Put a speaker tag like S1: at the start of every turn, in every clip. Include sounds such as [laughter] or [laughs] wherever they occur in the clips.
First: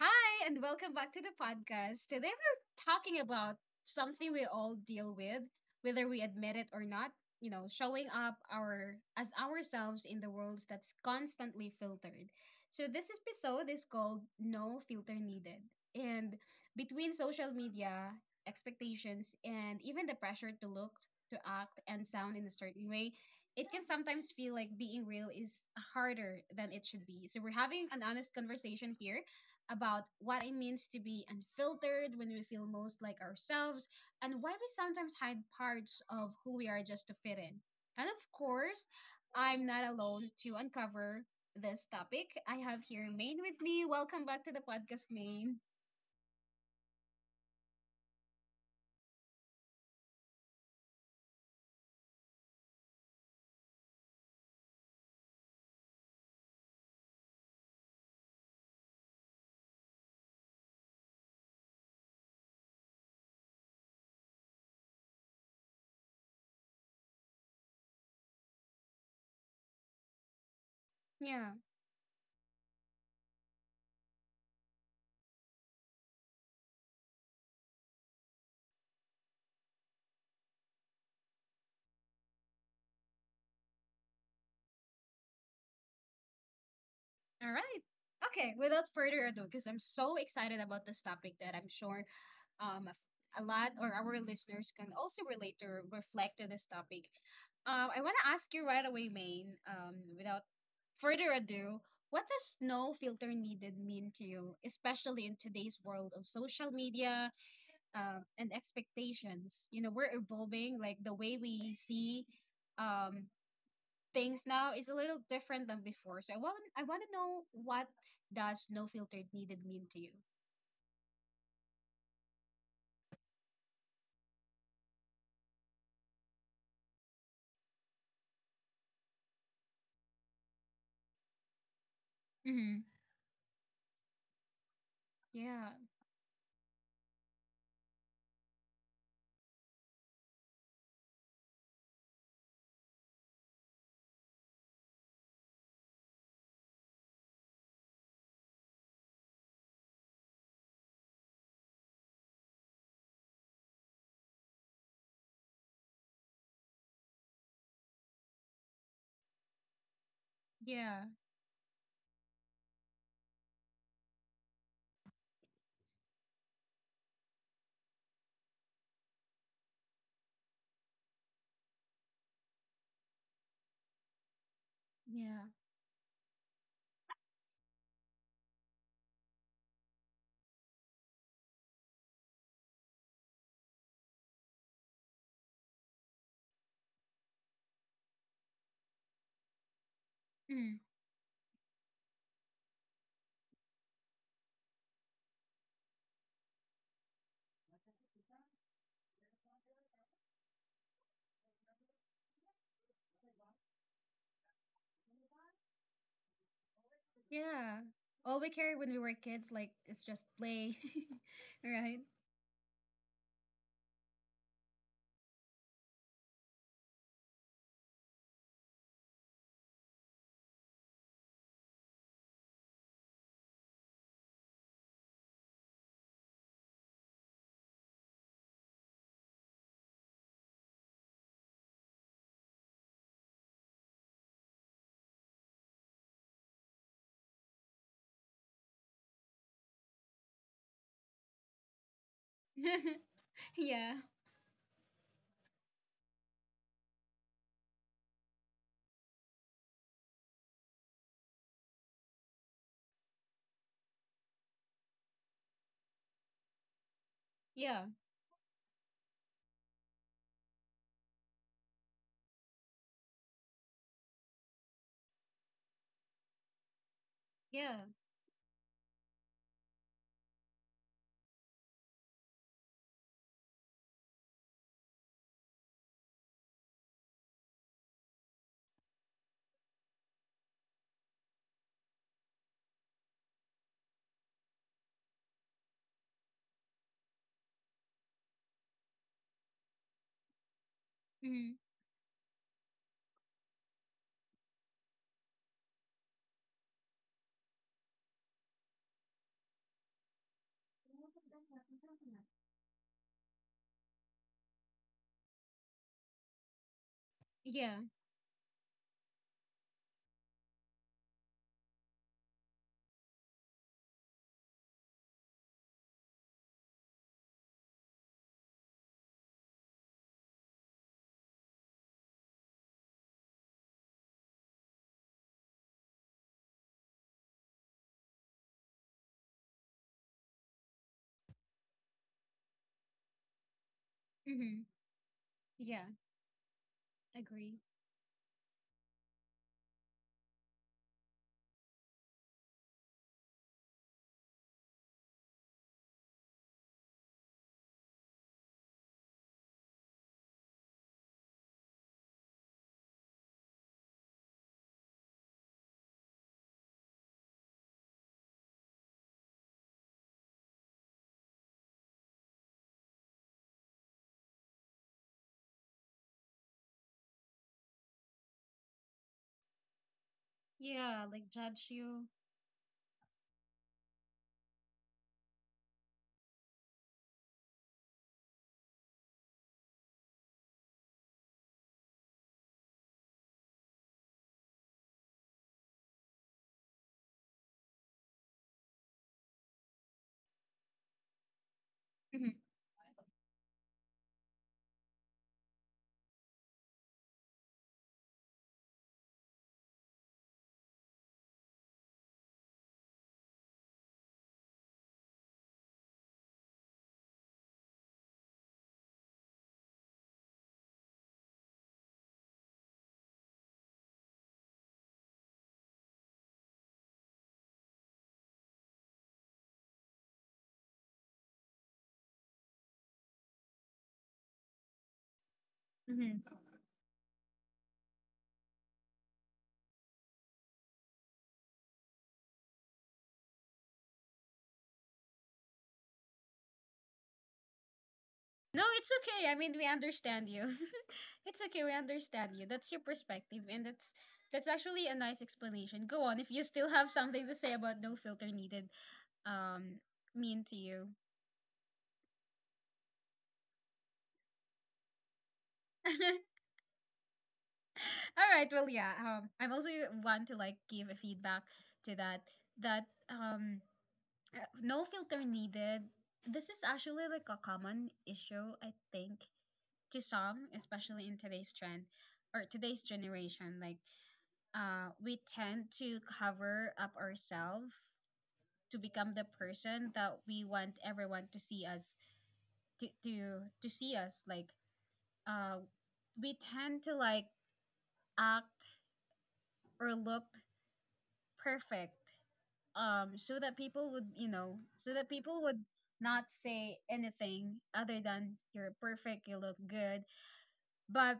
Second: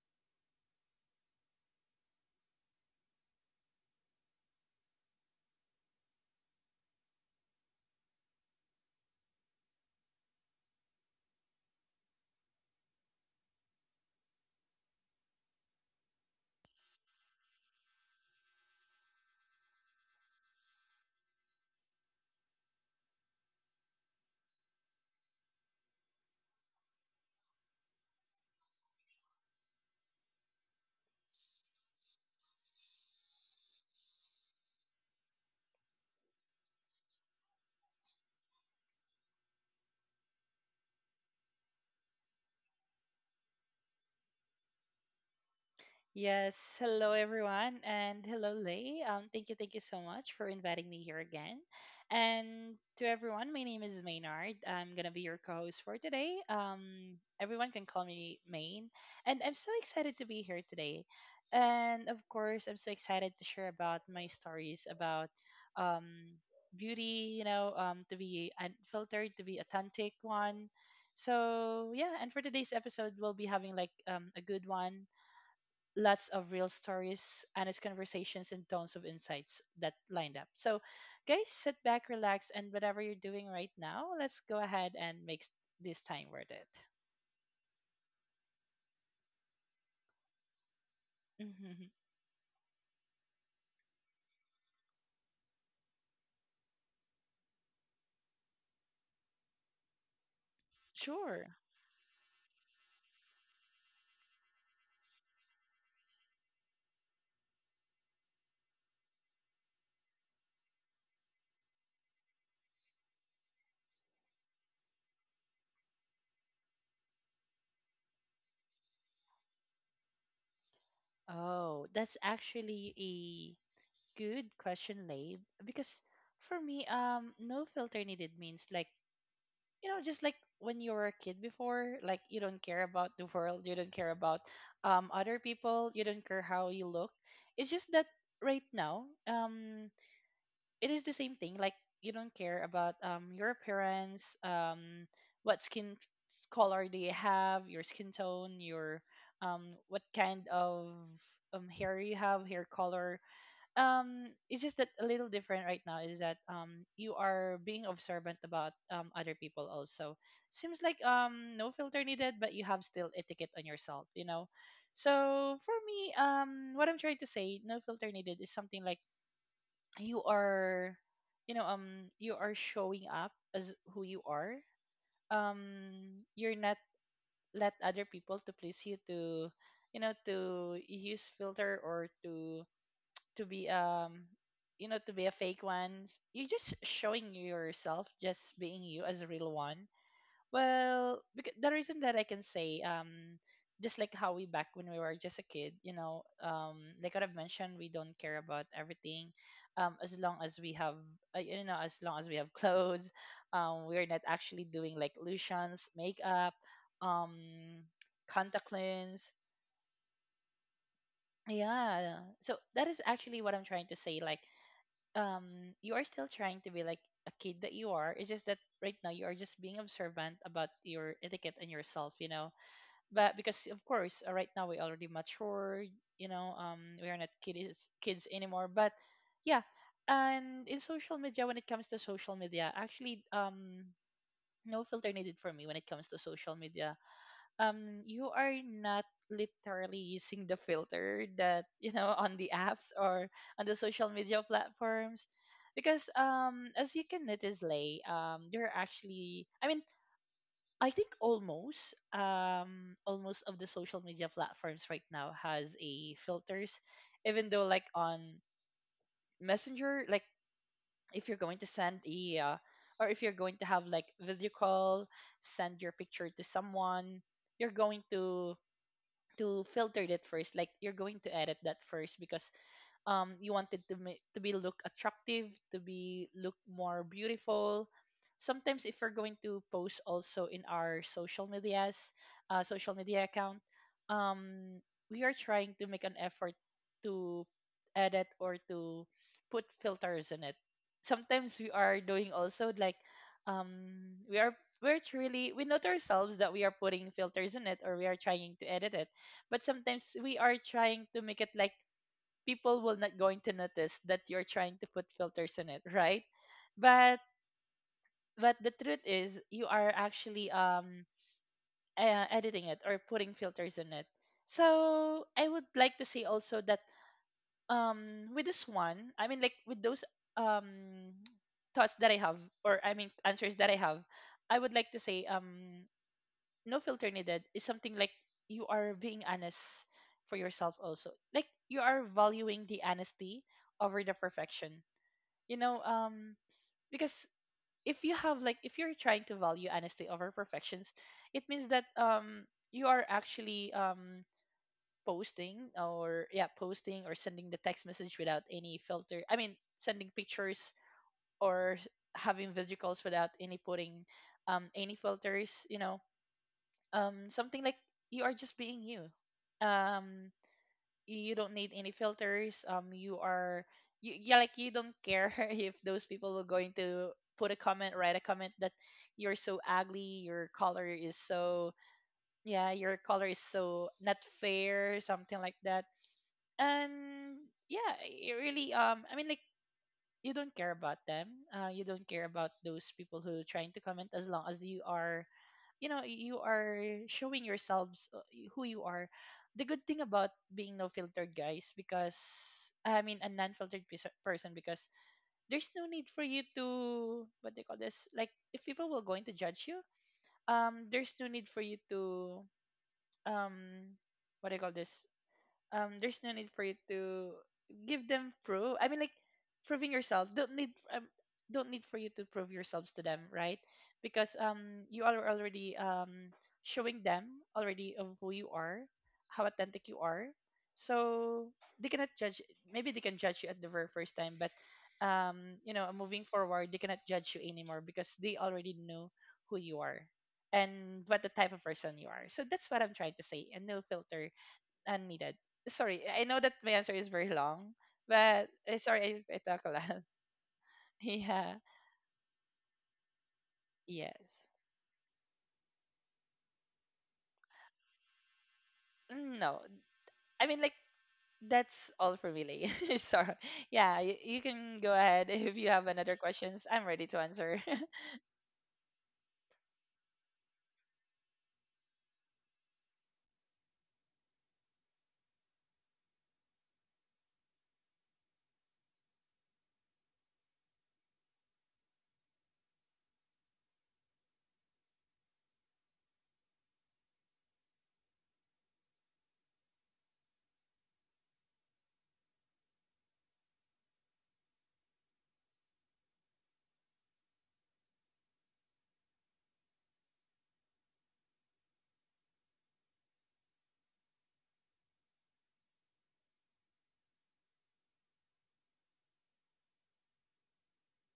S1: Hi, and welcome back to the podcast. Today we're talking about something we all deal with, whether we admit it or not, you know, showing up our as ourselves in the worlds that's constantly filtered. So this episode is called No Filter Needed. And between social media, expectations, and even the pressure to look, to act, and sound in a certain way, it can sometimes feel like being real is harder than it should be. So we're having an honest conversation here about what it means to be unfiltered when we feel most like ourselves and why we sometimes hide parts of who we are just to fit in. And of course, I'm not alone to uncover this topic. I have here Maine with me. Welcome back to the podcast, Maine.
S2: Yes, hello everyone, and hello Lay. Thank you so much for inviting me here again. And to everyone, my name is Maynard. I'm gonna be your co-host for today. Everyone can call me Main, and I'm so excited to be here today. And of course, I'm so excited to share about my stories about um beauty. You know, to be unfiltered, to be authentic one.
S1: Yeah.
S2: So yeah, and for today's episode, we'll be having a good one, lots of real stories, honest conversations, and tons of insights that lined up. So, guys, sit back, relax, and whatever you're doing right now, let's go ahead and make this time worth it.
S1: All right. Okay, without further ado, because I'm so excited about this topic that I'm
S2: Mhm.
S1: sure, um, a lot or our listeners can also relate to reflect to this topic. I want to ask you right away, Maine, without further
S2: Sure.
S1: ado, what does no filter needed mean to you, especially in today's world of social media and expectations? You know, we're evolving, like the way we see, um, things now is a little different than before. So I want to know what does no filtered needed mean to you?
S2: Oh, that's actually a good question, Lade, because for me, no filter needed means just like when you were a kid before, like you don't
S1: Mm-hmm.
S2: care about the world, you don't care about other
S1: Yeah,
S2: people, you don't care how you look. It's just that right now, it is the same thing, like you don't care about your appearance, what skin color do you have, your skin tone, your what kind of hair you have, hair color. It's just that a little different right now is that you are being observant about other people also. Seems like
S1: yeah,
S2: no filter needed, but you have still etiquette on yourself, you know. So for me, what I'm trying to say, no filter needed is something like you are, you know, you are showing up as who you are.
S1: yeah,
S2: um you're not let other people to please you, to, you know, to use filter, or to be, you know, to be a fake one. You're just showing yourself, just being you as a real one.
S1: mm,
S2: Well, because the reason that I can say, just like how we back when we were just a kid, you know, like what I've mentioned, we don't care about everything, as long as we have you know, as long as we have [laughs] clothes. We're not actually doing like lotions, makeup, um
S1: yeah. All we
S2: contact
S1: carry when we were
S2: lens.
S1: kids, like it's just play, [laughs] right?
S2: Yeah, so that is actually what I'm trying to say, like you are still trying to be like a kid that you are. It's just that right now you are just being observant about your etiquette and yourself, you know. But because of course, right now we already mature, you know, we are not kids anymore, but yeah. And in social media, when it comes to social media actually, no filter needed for me when it comes to social media, you are not literally using the filter that, you know, on the apps,
S1: [laughs]
S2: or on the
S1: Yeah,
S2: social media platforms. Because as you can notice, Lay, you're actually, I mean, I think almost, almost of the social media platforms right now has a filters. Even though
S1: yeah,
S2: like on messenger, like if you're going to send a or if you're going to have like video call, send your picture to someone, you're
S1: yeah.
S2: going to filter that first, like you're going to edit that first, because you wanted to to be look attractive, to be look more beautiful. Sometimes, if we're going to post also in our social medias, social media account, um, we are trying to make an effort to edit or to put filters in it.
S1: Mm-hmm.
S2: Sometimes we are doing also like um, we are, we're truly we note ourselves that we are putting filters in it, or we are trying to edit it. But sometimes we are trying to make it like people will not going to notice that you're trying to put filters in it, right? But
S1: Yeah,
S2: the truth is you are actually, editing it or putting filters in it. So I would like to say also that, with this one, I mean like with those um thoughts that I have, or I mean answers that I have, I would like to say, no filter needed is something like you are being honest for yourself also, like you are valuing the honesty over the
S1: mm-hmm,
S2: perfection, you know.
S1: yeah.
S2: Because
S1: Agree.
S2: if you have like, if you're trying to value honesty over perfections, it means that you are actually, posting, or yeah, posting or sending the text message without any filter, I mean sending pictures or having video calls without any putting any filters, you know. Something like you are just being you, um you don't need any filters. You are you, yeah, like you don't care [laughs] if those people are going to put a comment, write a comment that you're so ugly, your color
S1: Yeah,
S2: is
S1: like judge
S2: so,
S1: you.
S2: yeah, your color is so not fair, something like that. And yeah, it really I mean like you don't care about them. You don't care about those people who trying to comment, as long as you are, you know, you are showing yourselves, who you are. The good thing about being no filtered, guys, because
S1: Mm-hmm.
S2: I mean a non-filtered person, because there's no need for you to what they call this, like if people will going to judge you, there's no need for you to um what do you call this, there's no need for you to give them proof, I mean like proving yourself, don't need, don't need for you to prove yourselves to them, right? Because you are already showing them already of who you are, how authentic you are. So they cannot judge, maybe they can judge you at the very first time, but you know, moving
S1: Mm-hmm.
S2: forward, they cannot judge you anymore because they already know who you are and what the type of person you are. So that's what I'm trying to say, and no filter unneeded. Sorry, I know that my answer is very long, but
S1: No, it's
S2: sorry,
S1: okay. I
S2: I
S1: mean,
S2: talk
S1: we
S2: a lot.
S1: understand you. [laughs]
S2: [laughs]
S1: It's
S2: Yeah.
S1: okay. We understand you. That's your perspective, and that's
S2: Yes.
S1: that's actually a nice explanation. Go on. If you still have something to say about no filter needed,
S2: No.
S1: um, mean
S2: I
S1: to
S2: mean, like
S1: you.
S2: that's all for me, Lay. [laughs] Sorry. Yeah, you can go ahead [laughs] if you have another
S1: [laughs]
S2: questions. I'm ready to answer.
S1: All right. Well, yeah. I'm also want to like give a feedback to that. That um, no filter needed. This is actually like a common issue, I think, to some, especially in today's trend or today's generation. Like we tend to cover up ourselves to become the person that we want everyone to see us to to, see us like, uh, we tend to like act or look perfect, so that people would, you know, so that people would not say anything other than you're perfect, you look good. But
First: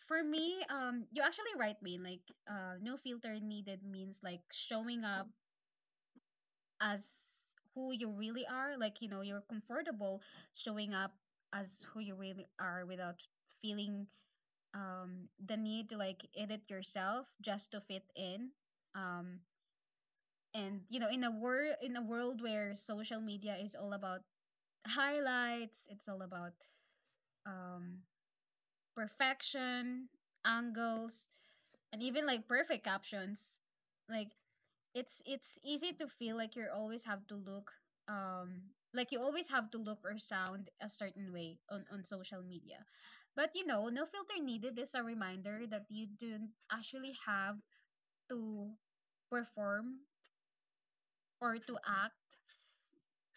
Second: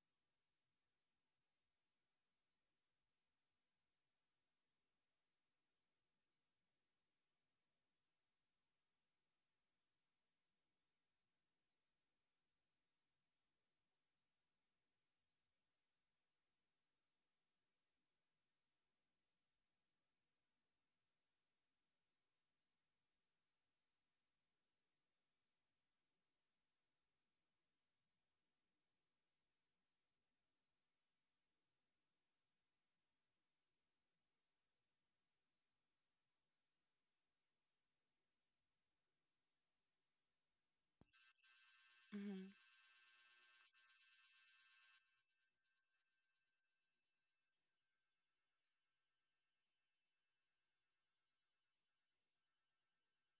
S1: for me, you actually right me like, no filter needed means like showing up as who you really are, like, you know, you're comfortable showing up as who you really are without feeling, the need to like edit yourself just to fit in. um and you know, in a world, in a world where social media is all about highlights, it's all about, um perfection, angles, and even like perfect captions. Like it's easy to feel like you always have to look, like you always have to look or sound a certain way on
S2: [laughs]
S1: social
S2: Hmm.
S1: media. But you know, no filter needed is a reminder that you don't actually have to perform or to act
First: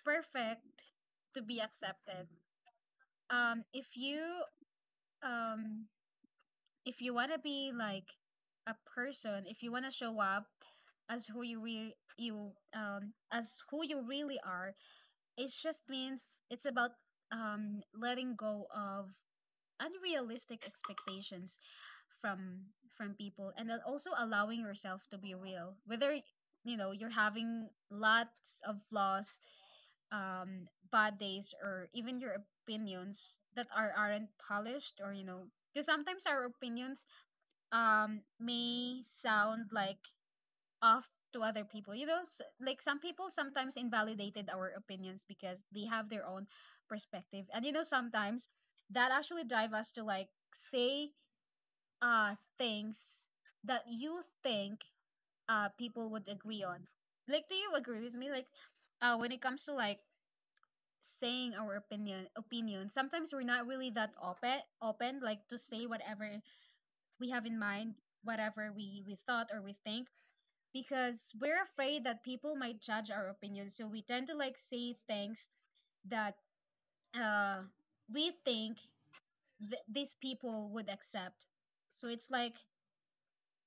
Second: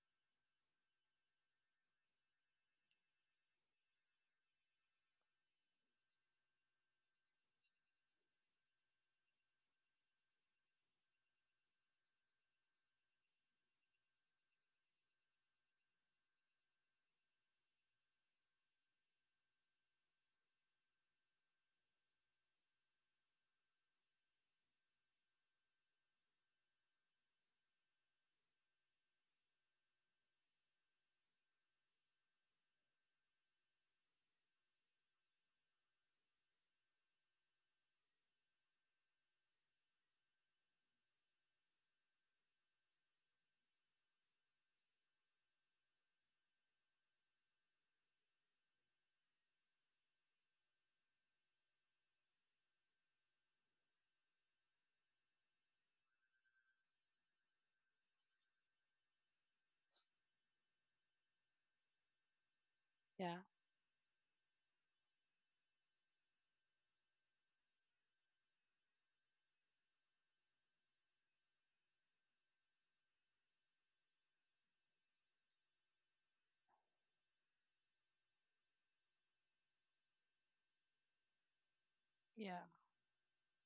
S1: perfect to be accepted. um if you um if you want to be like a person, if you want to show up as who you really you as who you really are, it just means it's about, letting go of unrealistic expectations from people, and then also allowing yourself to be real, whether, you know, you're having lots of flaws, bad days, or even your opinions that are aren't polished. Or you know, because sometimes our opinions may sound like off to other people, you know, like some people sometimes invalidated our opinions because they have their own perspective. And you know, sometimes that actually drive us to like say, things that you think people would agree on. Like, do you agree with me? Like, when it comes to like saying our opinion, sometimes
S2: Yeah.
S1: we're not really that open, like to say whatever we have in mind, whatever we thought or we think, because we're afraid that people might judge our opinion. So we tend to like say things that, uh we think these people would accept. So it's like,
S2: Yeah.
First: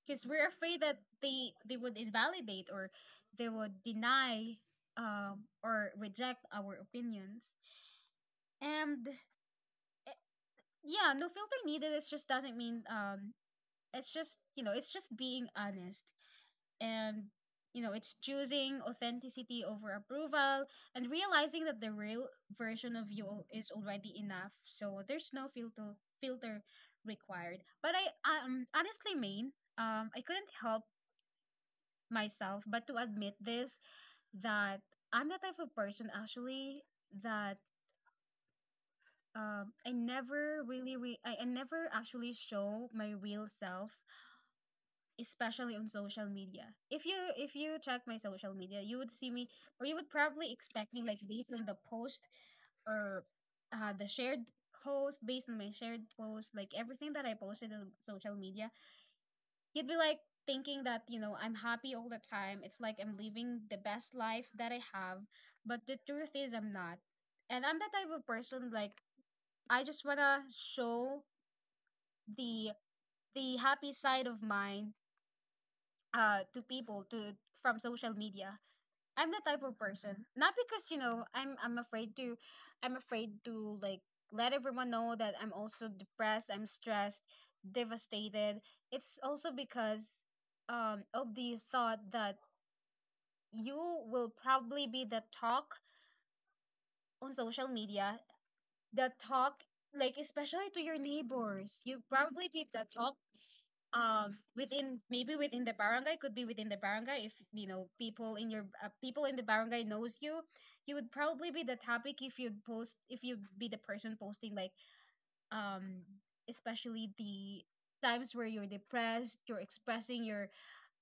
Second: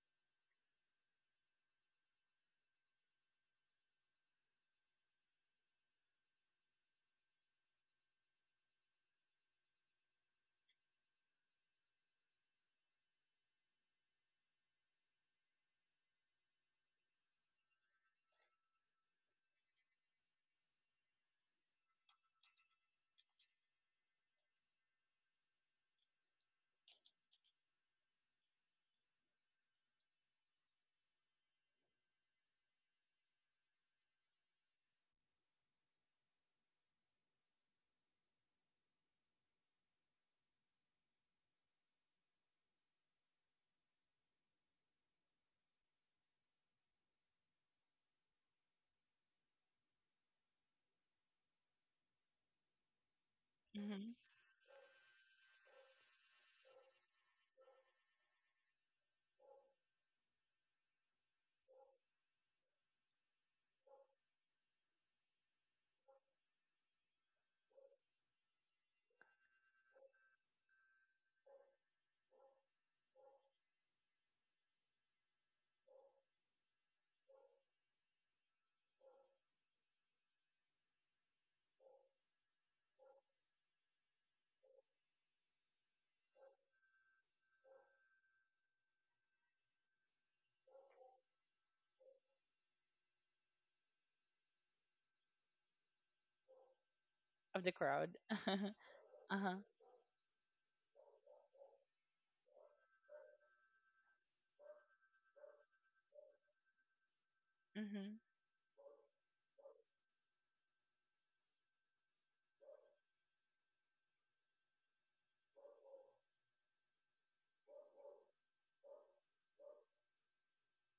S1: because we're afraid that they would invalidate or they would deny, or reject our opinions. And, eh, yeah, no filter needed, it just doesn't mean, it's just, you know, it's just being honest. And you know, it's choosing authenticity over approval, and realizing that the real version of you is already enough. So there's no filter required. But I honestly mean, I couldn't help myself but to admit this, that I'm the type of person actually, that I never really I never actually show my real self, especially on social media. If you, if you check my social media, you would see me, or you would probably expect me like based on the post, or the
S2: Hmm.
S1: shared post, based on my shared post, like everything that I posted on social media, you'd be like thinking that, you know, I'm happy all the time. It's like I'm living the best life that I have. But the truth is I'm not. And I'm that type of person, like I just wanna show the the happy side of mine, to people to from social media. I'm the type of person, not because, you know, I'm afraid to, I'm afraid to like let everyone know that I'm also depressed, I'm stressed, devastated. It's also because, of the thought that you will probably be the talk on
S2: Of
S1: social
S2: the crowd.
S1: media,
S2: [laughs] Uh-huh.
S1: the talk, like especially to your neighbors, you probably be the talk, within maybe within the barangay, could be within the barangay. If you know
S2: Hmm.
S1: people in your people in the barangay knows you, you would probably be the topic if you'd post, if you'd be the person posting like, um especially the times where you're depressed, you're expressing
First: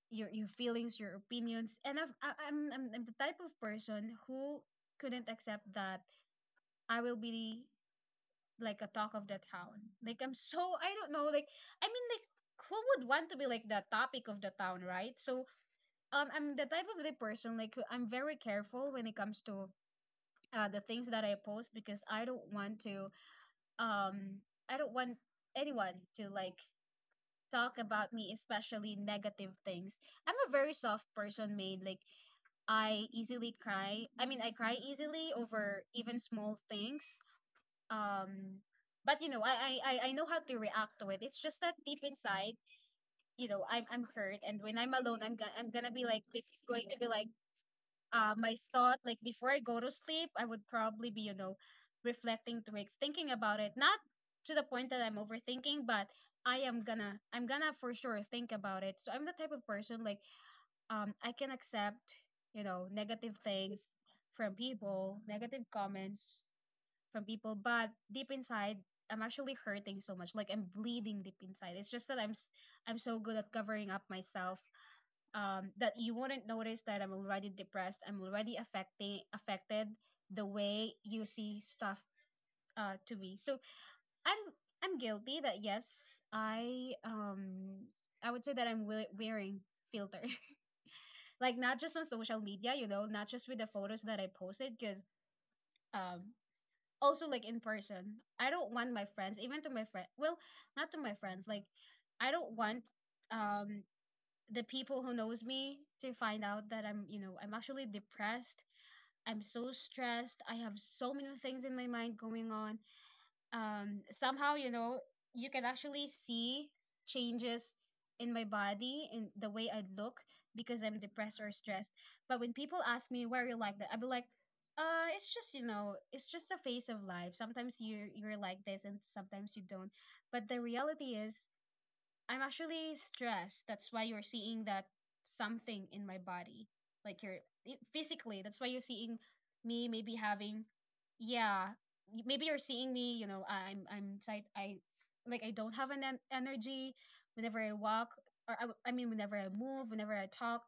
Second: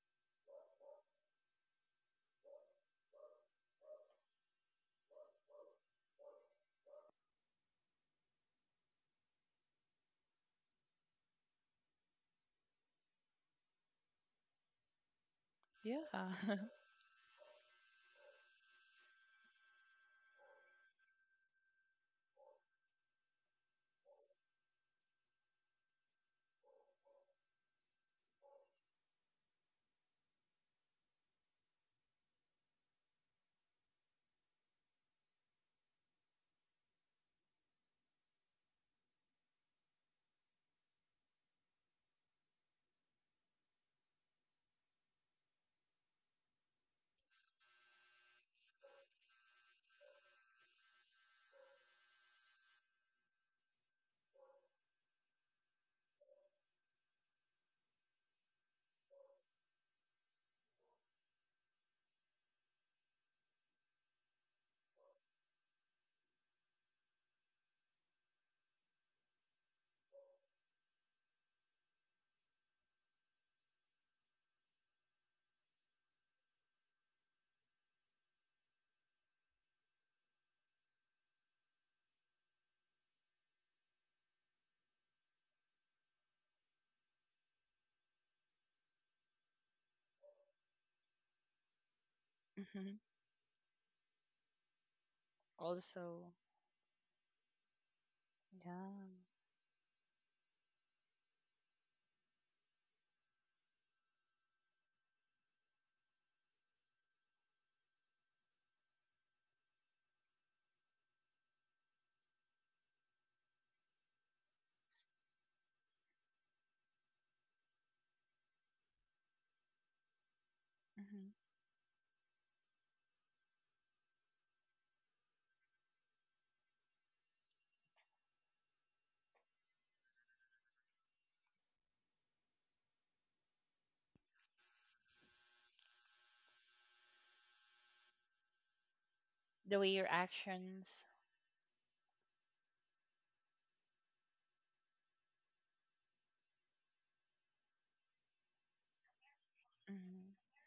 S1: your feelings, your opinions. And I've, I, I'm the type of person who couldn't accept that I will be like a talk of the town. Like I'm so, I don't know. Like I mean, like who would want to be like the topic of the town, right? So
S2: Yeah.
S1: I'm the
S2: [laughs]
S1: type of the person like I'm very careful when it comes to the things that I post, because I don't want to, I don't want anyone to like talk about me, especially negative things. I'm a very soft person made like I easily cry. I mean, I cry easily over even small things. um but you know, I know how to react to it. It's just that deep inside, you know, I'm hurt. And when I'm alone, I'm gonna be like, this is going to be like, my thought. Like before I go to sleep, I would probably be, you know, reflecting to it, thinking about it, not to the point that I'm overthinking, but I'm gonna for sure think about it. So I'm the type of person like, I can accept, you know, negative things from people, negative comments from people, but deep inside, I'm actually hurting so much. Like I'm bleeding deep inside. It's just that I'm so good at covering up myself, that you wouldn't notice that I'm already depressed. I'm already affecting affected the way you see stuff, to me. So I'm I'm guilty that yes, I would say that I'm wearing filter. [laughs] Like not just on social media, you
S2: Hmm.
S1: know, not just with the photos that I posted, cuz
S2: Also.
S1: um also like in person. I don't want my
S2: Yeah.
S1: friends, even to my friend, well, not to my friends, like I don't want, um the people who knows me to find out that I'm, you know, I'm actually depressed. I'm so stressed. I have so many things in my mind going on. Somehow, you know, you can actually see changes in my body, in the way I look, because I'm
S2: Hmm.
S1: depressed or stressed. But when people ask me, why are you like that, I'll be like, it's just, you know, it's just a phase of life. Sometimes you you're like this, and sometimes you don't. But the reality is, I'm actually stressed. That's why you're seeing that something in my body. Like you're physically, that's why you're seeing
S2: The
S1: me
S2: way your
S1: maybe having,
S2: actions.
S1: yeah, maybe you're seeing me, I'm tight. I like I don't have an energy whenever I walk, or I mean whenever I move, whenever I
S2: Hmm.
S1: talk,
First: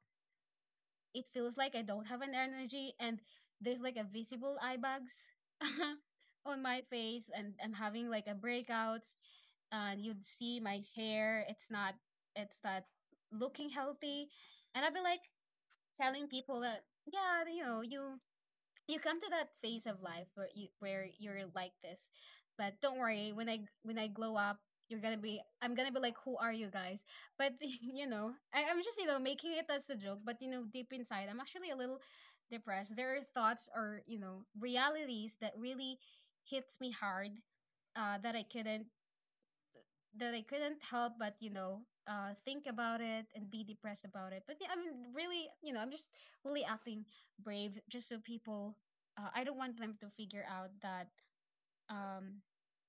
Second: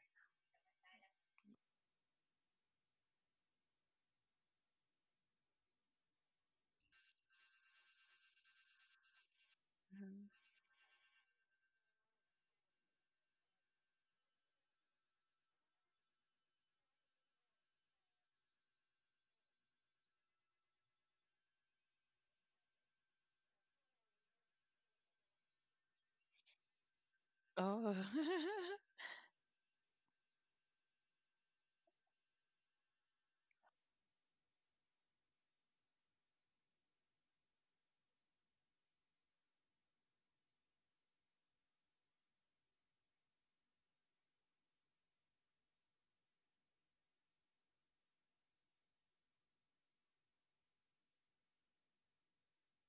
S1: it feels like I don't have an energy, and there's like a visible eye bags [laughs] on my face, and I'm having like a breakouts,
S2: Hmm.
S1: and you'd see my hair, it's not looking healthy. And I'd be like telling people that, yeah, you come to that phase of life where you're like this. But don't worry, when I glow up, you're gonna be I'm gonna be like, who are you guys? But [laughs]
S2: Oh.
S1: I'm just making it as a joke, but deep inside, I'm actually a little depressed. There are thoughts, or realities that really hits me hard, uh, that i couldn't that I couldn't help but, think about it and be depressed about it. But yeah, I'm really, I'm just really acting brave just so people, I don't want them to figure out that, um,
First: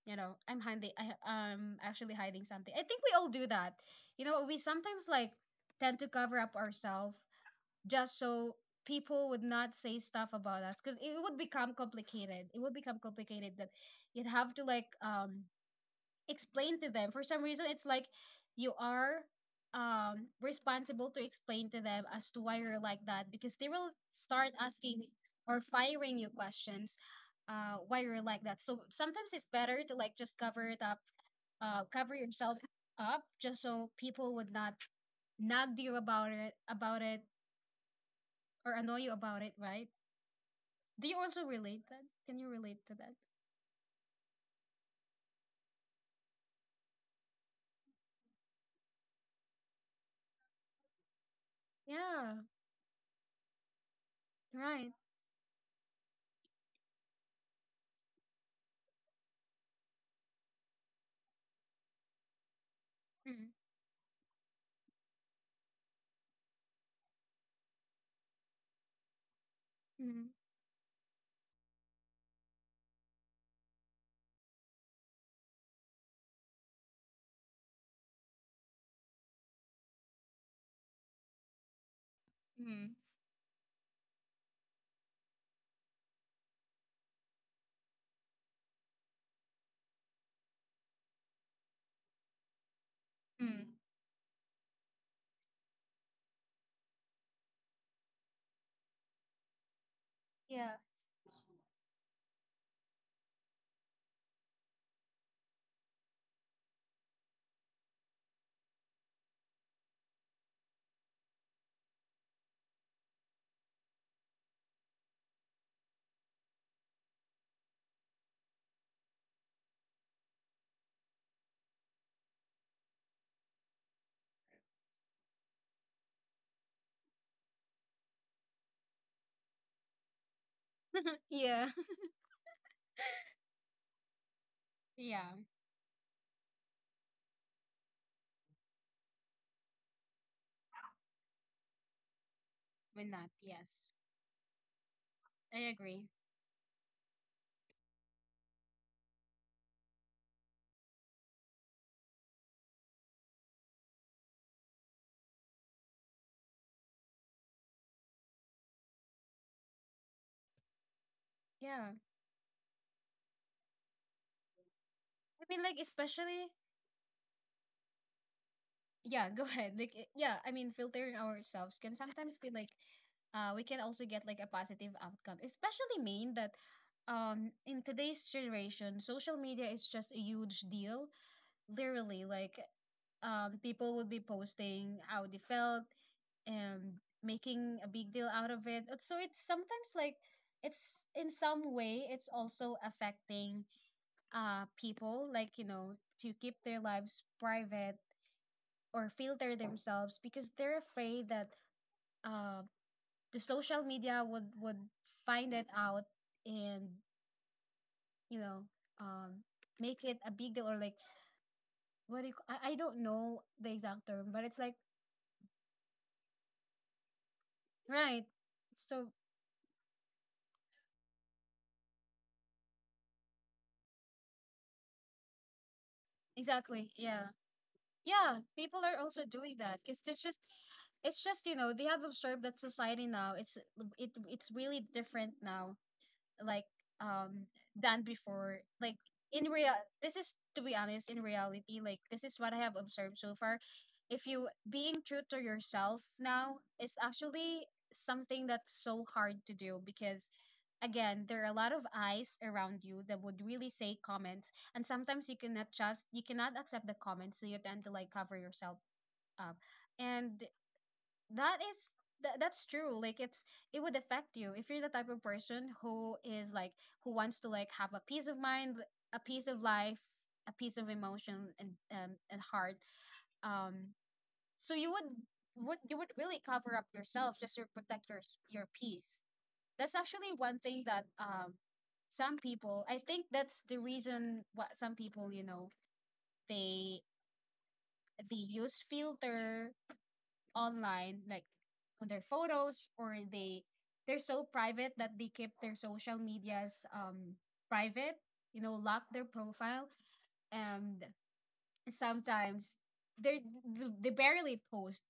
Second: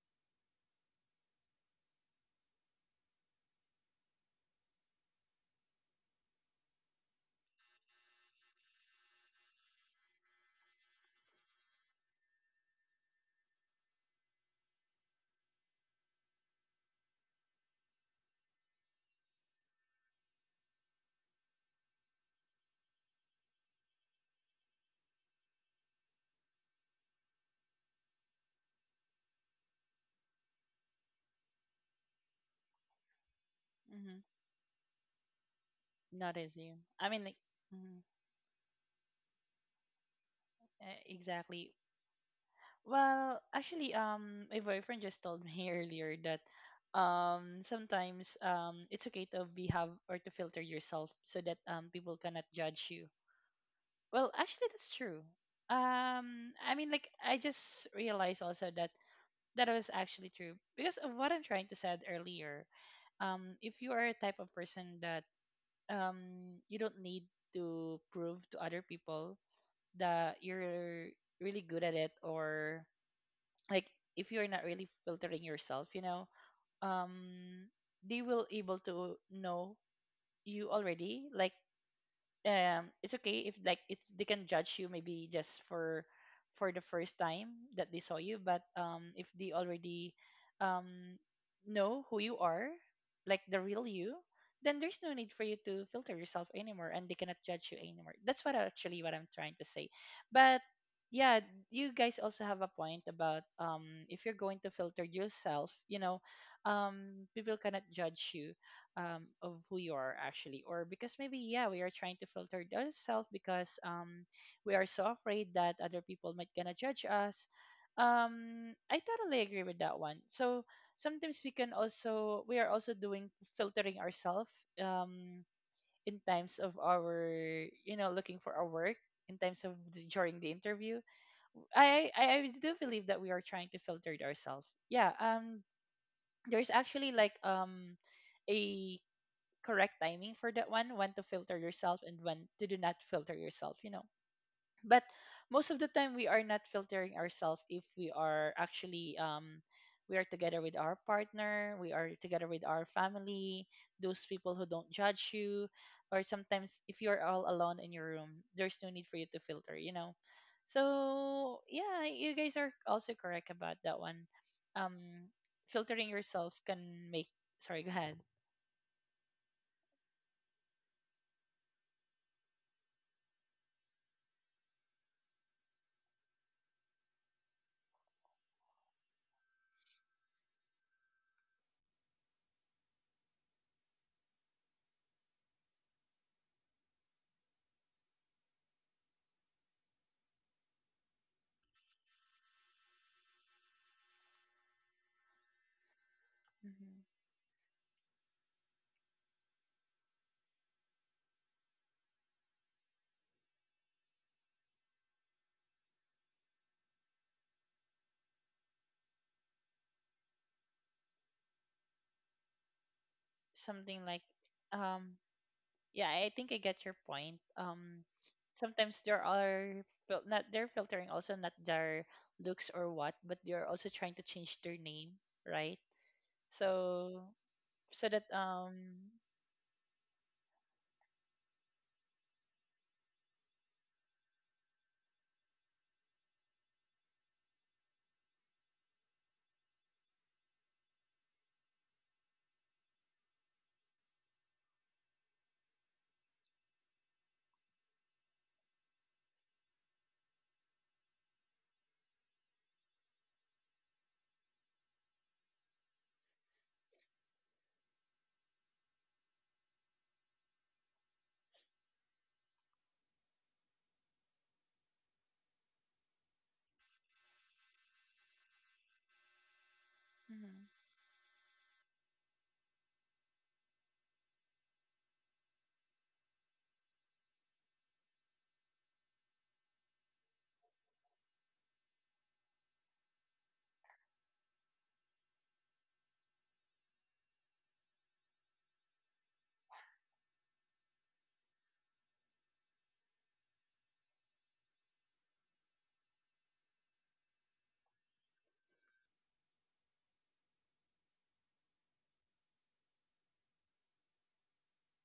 S1: I'm hiding. I'm actually hiding something. I think we all do that. We sometimes like tend to cover up ourselves just so people would not say stuff about us, because it would become complicated. It would become complicated that you'd have to like, explain to them. For some reason, it's like you are responsible to explain to them as to why you're like that, because they will start asking, or firing you questions, why you're like that. So sometimes it's better to like just cover it up, cover yourself up just so people
S2: [laughs]
S1: would not nag you about
S2: Not
S1: it
S2: easy.
S1: about
S2: I
S1: it
S2: mean, like, mm,
S1: or annoy you about it, right? Do you also
S2: exactly.
S1: relate that? Can you relate to that?
S2: Well, actually, my boyfriend just told me [laughs] earlier that sometimes it's okay to be have, or to filter yourself, so that people cannot
S1: Yeah.
S2: judge you. Well, actually, that's
S1: Right.
S2: true. I mean, like, I just realized also that that was actually true because of what I'm trying to said earlier.
S1: Mm-hmm.
S2: If you are a type of person that you don't need to prove to other people that you're really good at it, or like if you're not really filtering yourself, you know, um they will able to know you already, like
S1: Mm-hmm.
S2: it's okay if like, it's they can judge you maybe just for the first time that they saw you, but if they already um know who you are, like the real
S1: Mm-hmm.
S2: you, then there's no need for you to filter yourself anymore, and they cannot judge you anymore. That's what actually what I'm trying to say. But yeah, you guys also have a point about, if you're going to filter yourself, you know, people cannot judge you, of who you are actually, or because maybe yeah, we are trying to filter ourselves because, we are so afraid that other people might gonna judge us. I totally agree with that one. So sometimes we can also, we are also doing filtering ourselves, um, in times of our, you know, looking for our work, in times of the, during the interview.
S1: [laughs] Yeah.
S2: I do believe that we are trying to filter ourselves. Yeah,
S1: Yeah,
S2: there's actually like a correct timing for that one, when to filter yourself and when to do not
S1: why
S2: filter
S1: not?
S2: yourself, you
S1: Yes,
S2: know. But
S1: I
S2: most of the
S1: agree.
S2: time we are not filtering ourselves if we are actually, we are together with our partner, we are together with our family, those people who don't judge you, or sometimes if you're all alone in your room, there's no need for you to filter, you know. So
S1: Yeah.
S2: yeah, you guys are also correct about that one. Um,
S1: I mean, like,
S2: filtering
S1: especially,
S2: yourself can make. Sorry, go ahead.
S1: yeah, go [laughs] ahead. Like, yeah, I mean, filtering ourselves can sometimes be like, we can also get like a positive outcome, especially mean that in today's generation social media is just a huge deal, literally. Like, people would be posting how they felt and making a big deal out of it. So it's sometimes like it's in some way it's also affecting people, like, to keep their
S2: Mhm.
S1: lives private, or filter themselves, because they're afraid that uh the social media would find it out and, you know um make it a big deal, or like, what do you, I don't know the
S2: Something
S1: exact
S2: like
S1: term, but it's like,
S2: um yeah, I think I get your point,
S1: right?
S2: sometimes
S1: So,
S2: there are not, they're filtering also not their looks or what, but they're also trying to change their name, right?
S1: exactly,
S2: So
S1: yeah.
S2: so that
S1: Yeah, people are also doing that because it's just, they have observed that society now it's, it's really different now, like, um than before, like, in real, this is to be honest, in reality, like, this is what I have observed so far. If you being true to yourself now, it's actually something that's so hard to do, because, again, there are a lot of eyes around you that would really say comments, and sometimes you cannot accept the comments, so you tend to like cover yourself up. And that is that's true. Like, it would affect you if you're the type of person who is like, who wants to like have a peace of mind, a peace of life, a
S2: mhm,
S1: peace of emotion and and heart. Um, so you would you would really cover up yourself just to protect your peace. That's actually one thing that some people, I think that's the reason what some people, they they use filter online, like on their photos, or they're so private that they keep their social medias private. Lock their profile, and sometimes they they barely post.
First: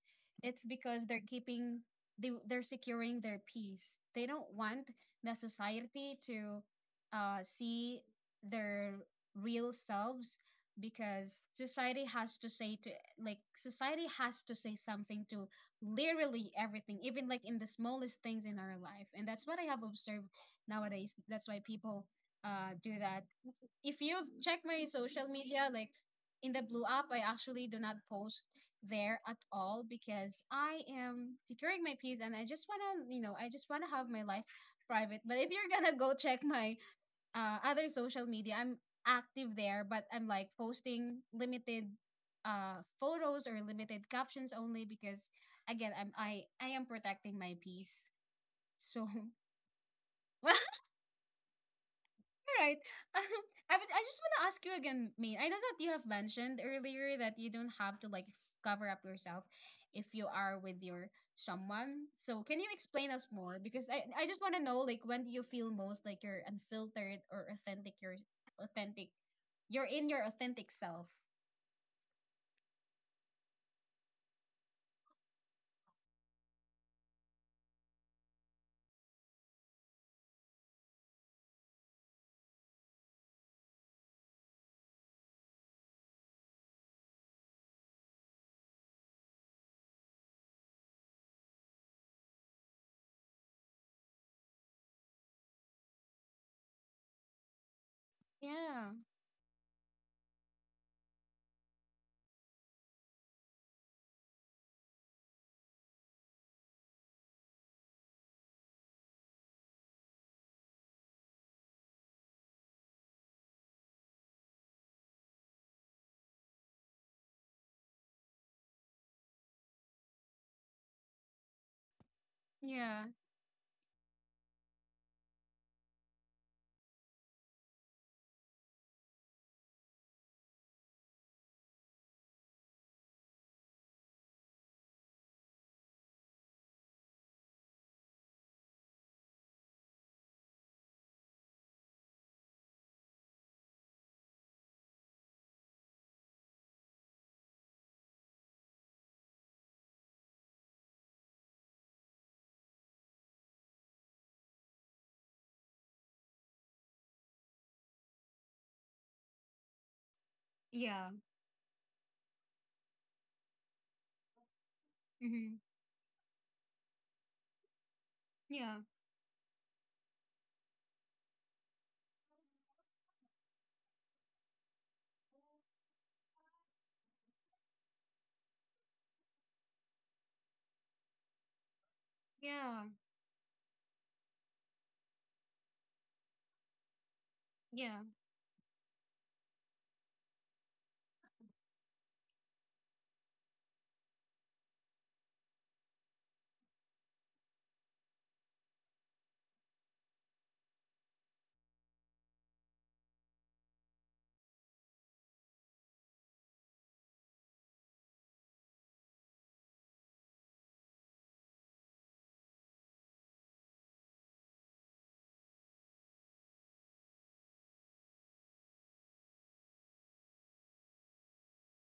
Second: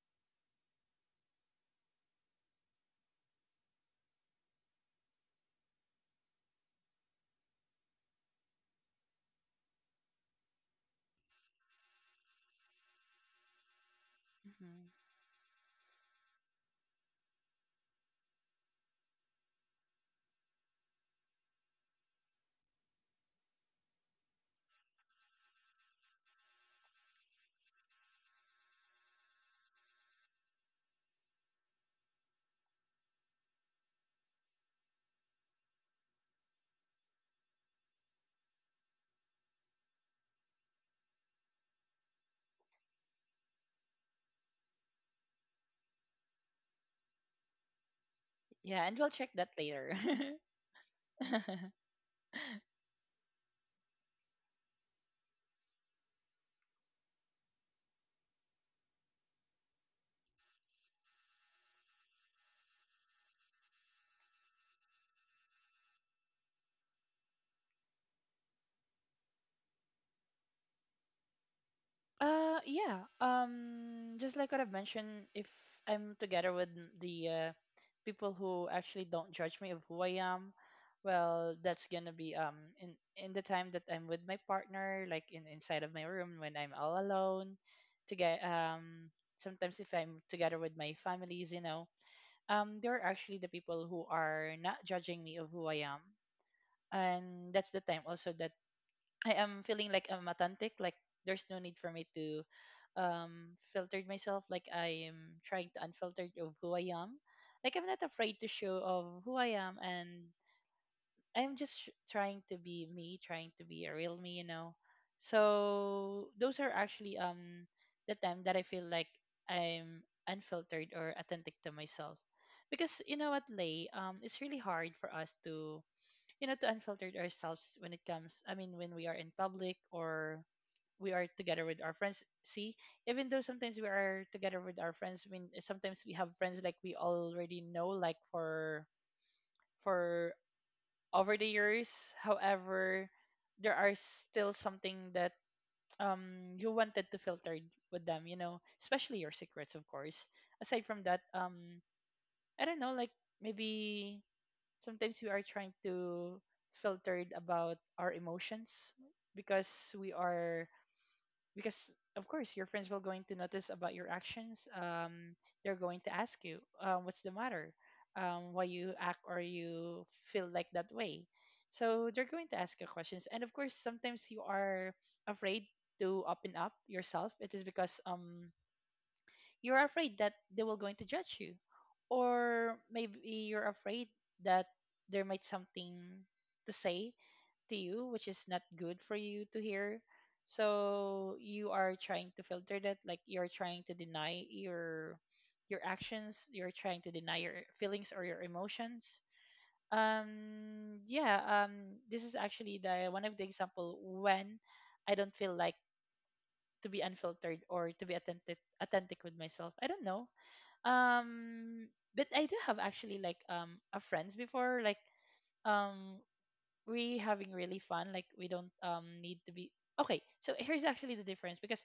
S1: It's because they're securing their peace. They don't want the society to see their real selves, because society has to say
S2: mhm.
S1: something to literally everything, even like in the smallest things in our life. And that's what I have observed nowadays. That's why people do that. If you've checked my social media, like, in the blue app, I actually do not post there at all, because I am securing my peace, and I just want to you know I just want to have my life private. But if you're gonna go check my, other social media, I'm active there, but I'm like posting limited photos or limited captions only, because again, I am protecting my peace,
S2: Yeah, and
S1: so
S2: we'll check that later.
S1: [laughs] well,
S2: [laughs]
S1: all right. [laughs] I just want to ask you again, Maine. I know that you have mentioned earlier that you don't have to like cover up yourself if you are with your someone. So can you explain us more? Because I just want to know, like, when do you feel most like you're unfiltered or authentic? You're authentic. You're in your authentic self.
S2: Yeah. Just like what I've mentioned, if I'm together with the people who actually don't judge me of who I am, well, that's gonna be in the time that I'm with my partner, like in inside of my room when I'm all alone. To get sometimes if I'm together with my families, you know, they're actually the people who are not judging me of who I am, and that's the time also that
S1: Yeah.
S2: I am feeling like I'm authentic. Like there's no need for me to filtered myself. Like I am trying to unfiltered of who I am. Like I'm not afraid to show of who I am, and I'm just trying to be me, trying to be a real me, you know. So those are actually the time that I feel like I'm unfiltered or authentic to myself, because
S1: Yeah.
S2: you know what, Lay, it's really hard for us to you know to unfiltered ourselves when it comes, I mean when we are in public or we are together with our friends. See, even though sometimes we are together with our friends, I mean sometimes we have friends like we already know like for over the years, however there are still something that you wanted to filter with them, you know, especially your secrets, of course. Aside from that, I don't know, like maybe sometimes we are trying to filtered about our emotions, because we are,
S1: Yeah.
S2: because of course your friends will going to notice about your actions,
S1: Mm-hmm.
S2: they're going to ask you what's the matter, why
S1: Yeah.
S2: you act or you feel like that way. So they're going to ask you questions, and of course sometimes you are afraid to open up yourself. It is because you're afraid that they will going to judge you, or
S1: Yeah.
S2: maybe you're afraid that there might something to say to
S1: Yeah.
S2: you which is not good for you to hear. So you are trying to filter that, like you're trying to deny your actions, you're trying to deny your feelings or your emotions. Yeah, this is actually the one of the example when I don't feel like to be unfiltered or to be authentic with myself, I don't know. um, but I do have actually like a friends before, like um we having really fun, like we don't need to be okay. So here's actually the difference, because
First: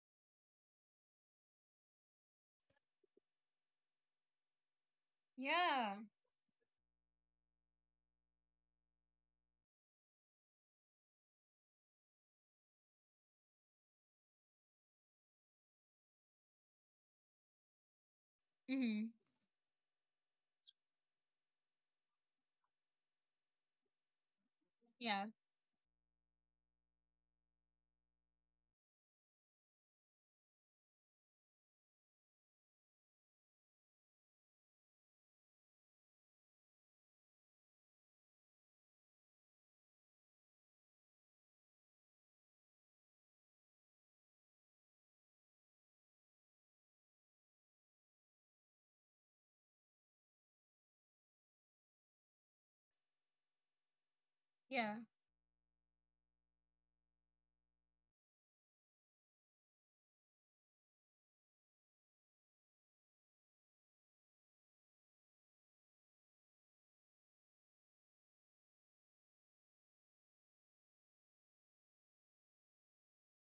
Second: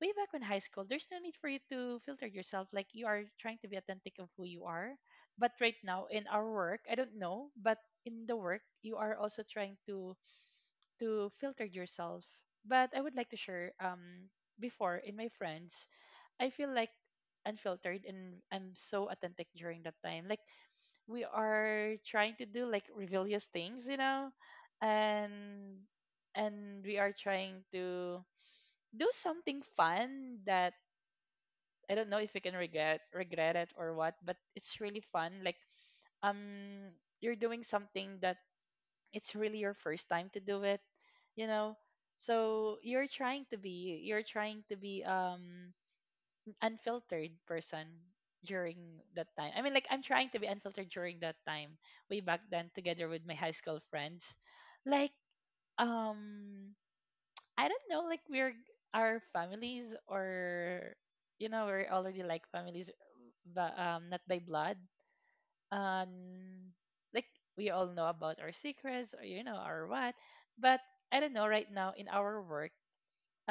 S2: way back in high school, there's no need for you to filter yourself. Like you are trying to be authentic of who you are. But right
S1: Yeah.
S2: now in our work, I don't know, but in the work, you are also trying to filter yourself. But I would like to share, before in my friends I feel like unfiltered and I'm
S1: Mm-hmm.
S2: so authentic during that time. Like we are trying to do like rebellious things, you know,
S1: Yeah.
S2: and and we are trying to do something fun that I don't know if we can regret it or what, but it's really fun. Like um, you're doing something that it's really your first time to do it, you know. So you're trying to be unfiltered person during that time. I mean, like I'm trying to be unfiltered during that time, way back then, together with my high school friends.
S1: Yeah.
S2: Like, um, I don't know, like we're our families, or you know, we're already like families, but not by blood. Um, like we all know about our secrets, or you know, our what. But I don't know. Right now, in our work,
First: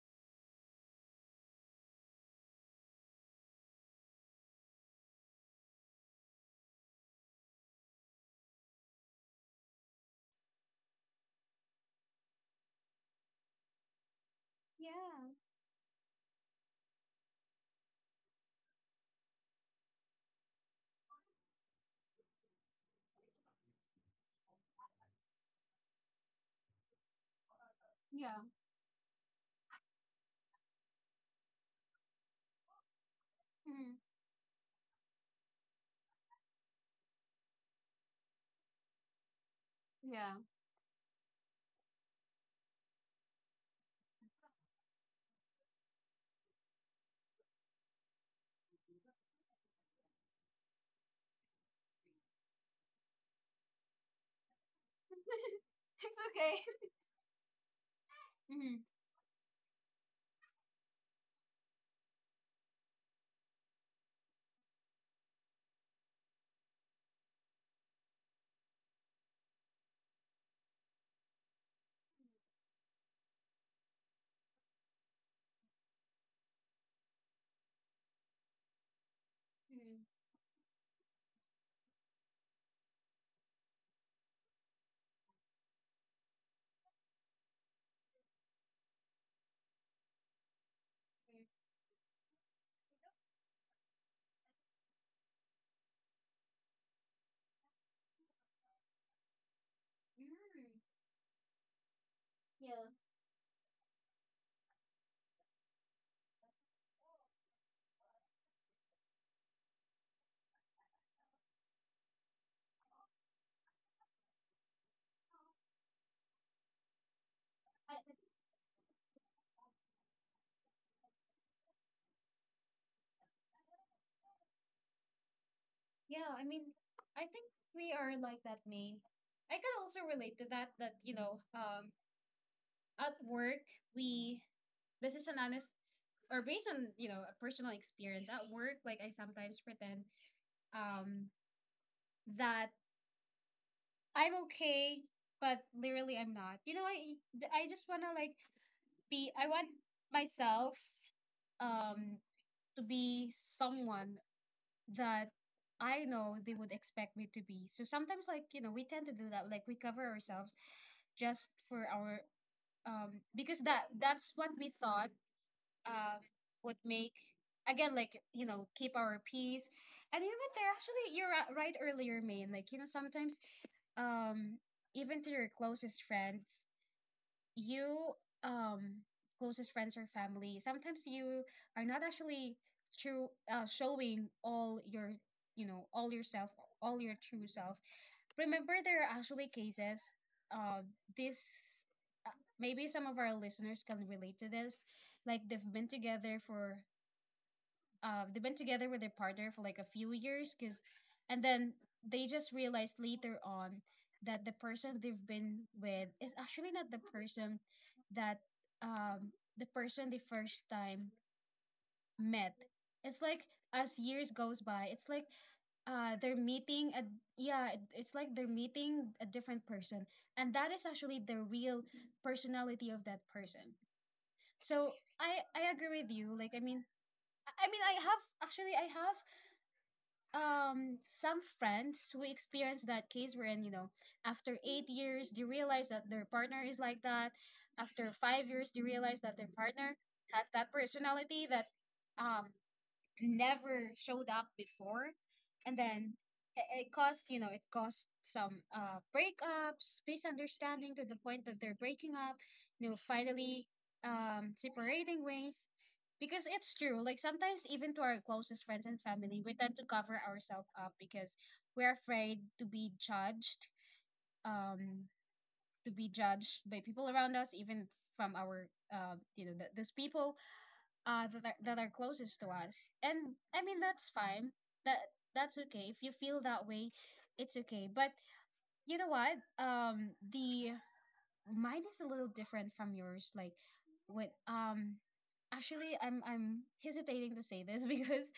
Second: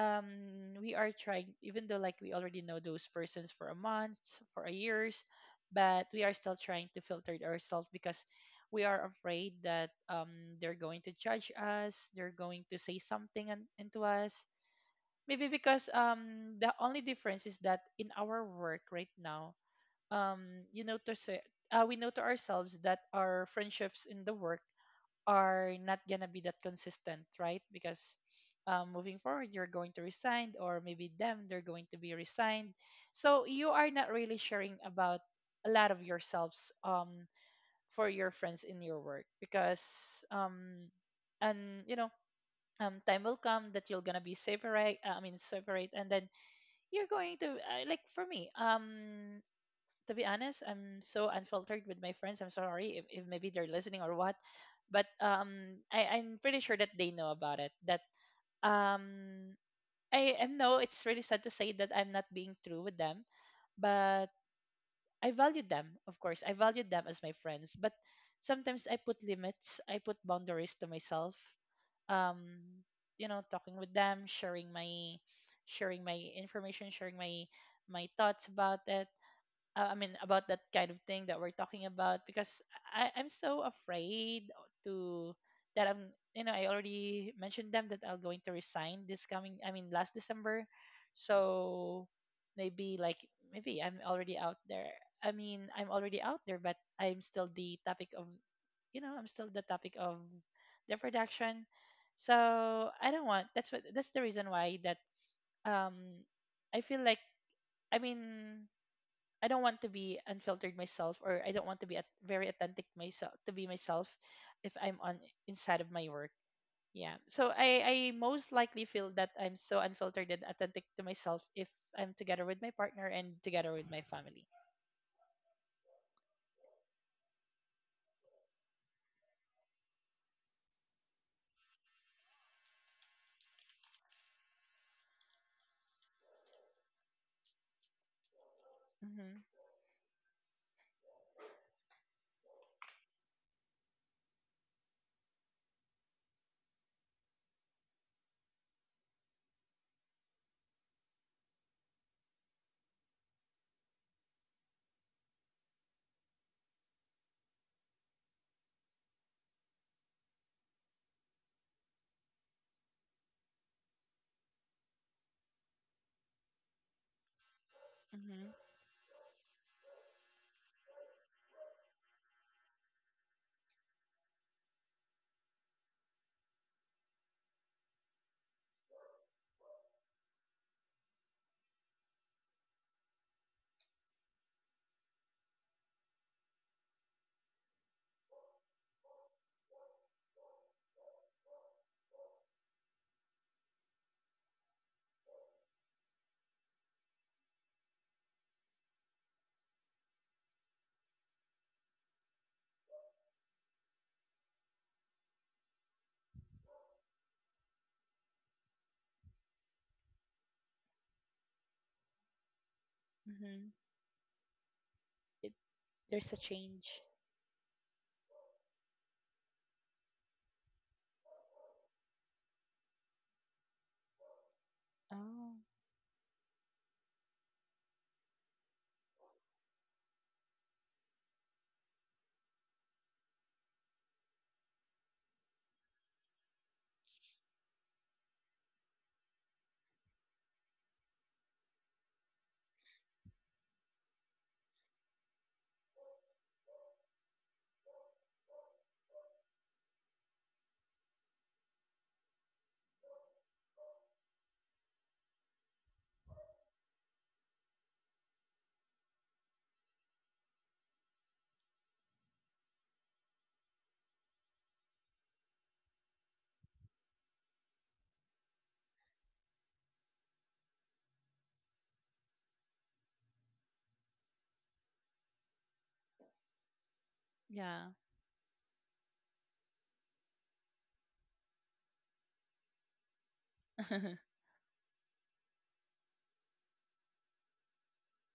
S2: um we are trying, even though like we already know those persons for a month, for a years, but we are still trying to filter ourselves because we are afraid that they're going to judge us, they're going to say something and into us,
S1: Yeah.
S2: maybe because the only difference is that in our work right now, um you know, to say, we know to ourselves that our friendships in the work are not gonna be that consistent, right? Because
S1: Yeah.
S2: moving forward, you're going to resign, or maybe them, they're going to be resigned. So you are
S1: Mm-hmm.
S2: not really sharing about a lot of yourselves, for your friends in your work because,
S1: Yeah.
S2: and you know, time will come that you're gonna be separate. I mean, separate, and then you're going to like for me. To be honest, I'm so unfiltered with my friends. I'm sorry if maybe they're listening or what, but
S1: [laughs] It's
S2: I'm
S1: okay.
S2: pretty sure that they know about it. That
S1: Mhm.
S2: um, I know it's really sad to say that I'm not being true with them, but I value them, of course. I value them as my friends, but sometimes I put limits, I put boundaries to myself. Um, you know, talking with them, sharing my information, sharing my thoughts about it, I mean about that kind of thing that we're talking about, because I'm so afraid to, that I'm, you know, I already mentioned them that I'm going to resign this coming, I mean last December, so maybe like maybe I'm already out there. I mean I'm already out there, but I'm still the topic of, you know, I'm still the topic of the production,
S1: Yeah.
S2: so I don't want. That's what, that's the reason why that um I feel like, I mean, I don't want to be unfiltered myself, or I don't want to be at, very authentic myself to be myself if I'm on inside of my work. Yeah. So
S1: I,
S2: I most likely feel that I'm so unfiltered and authentic to myself if I'm together with my partner and together with my family.
S1: yeah, I mean, I think we are like that, Maine. I could also relate to that, at work, we, this is an honest, or based on, a personal experience at work, like I
S2: Mm-hmm.
S1: sometimes pretend, um, that I'm okay, but literally I'm not. I just want to like I want myself, um, to be someone that I know they would expect me to be. So sometimes, like, we tend to do that. Like, we cover ourselves just for because that's what we thought um would make, again, like,
S2: Mm-hmm.
S1: keep our peace. And you know what? You're right earlier, Maine. Like, sometimes, um, even to your closest friends, you um closest friends or family. Sometimes you are not actually true, showing all all yourself all your true self. Remember, there are actually cases, uh, this uh, maybe some of our listeners can relate to this. Like, they've been together for, they've been together with their partner for like a few years, because, and then, they just realized later on that the person they've been with is actually not the person that, um they first time met. It's like,
S2: Mm-hmm.
S1: as years goes by, it's like,
S2: It, there's
S1: they're
S2: a
S1: meeting
S2: change.
S1: a yeah, it's like they're meeting a different person, and that is actually the real personality of that person. So, i
S2: Oh,
S1: i agree with you, like, I mean, I have some friends who experienced that case, wherein, after 8 years, they realize that their partner is like that. After 5 years, they realize that their partner has that personality that um never showed up before. And then it caused some breakups, misunderstanding, to the point that they're breaking up, finally, separating ways. Because it's true, like, sometimes even to our closest friends and family we tend to cover ourselves up, because we're afraid to be judged, um by people around us, even from our, those people that are closest to us. And I mean, that's fine. that that's okay if you feel that way. It's okay.
S2: yeah.
S1: But you know what, the mine is a little different from yours. Like, when,
S2: [laughs]
S1: actually I'm hesitating to say this [laughs] because,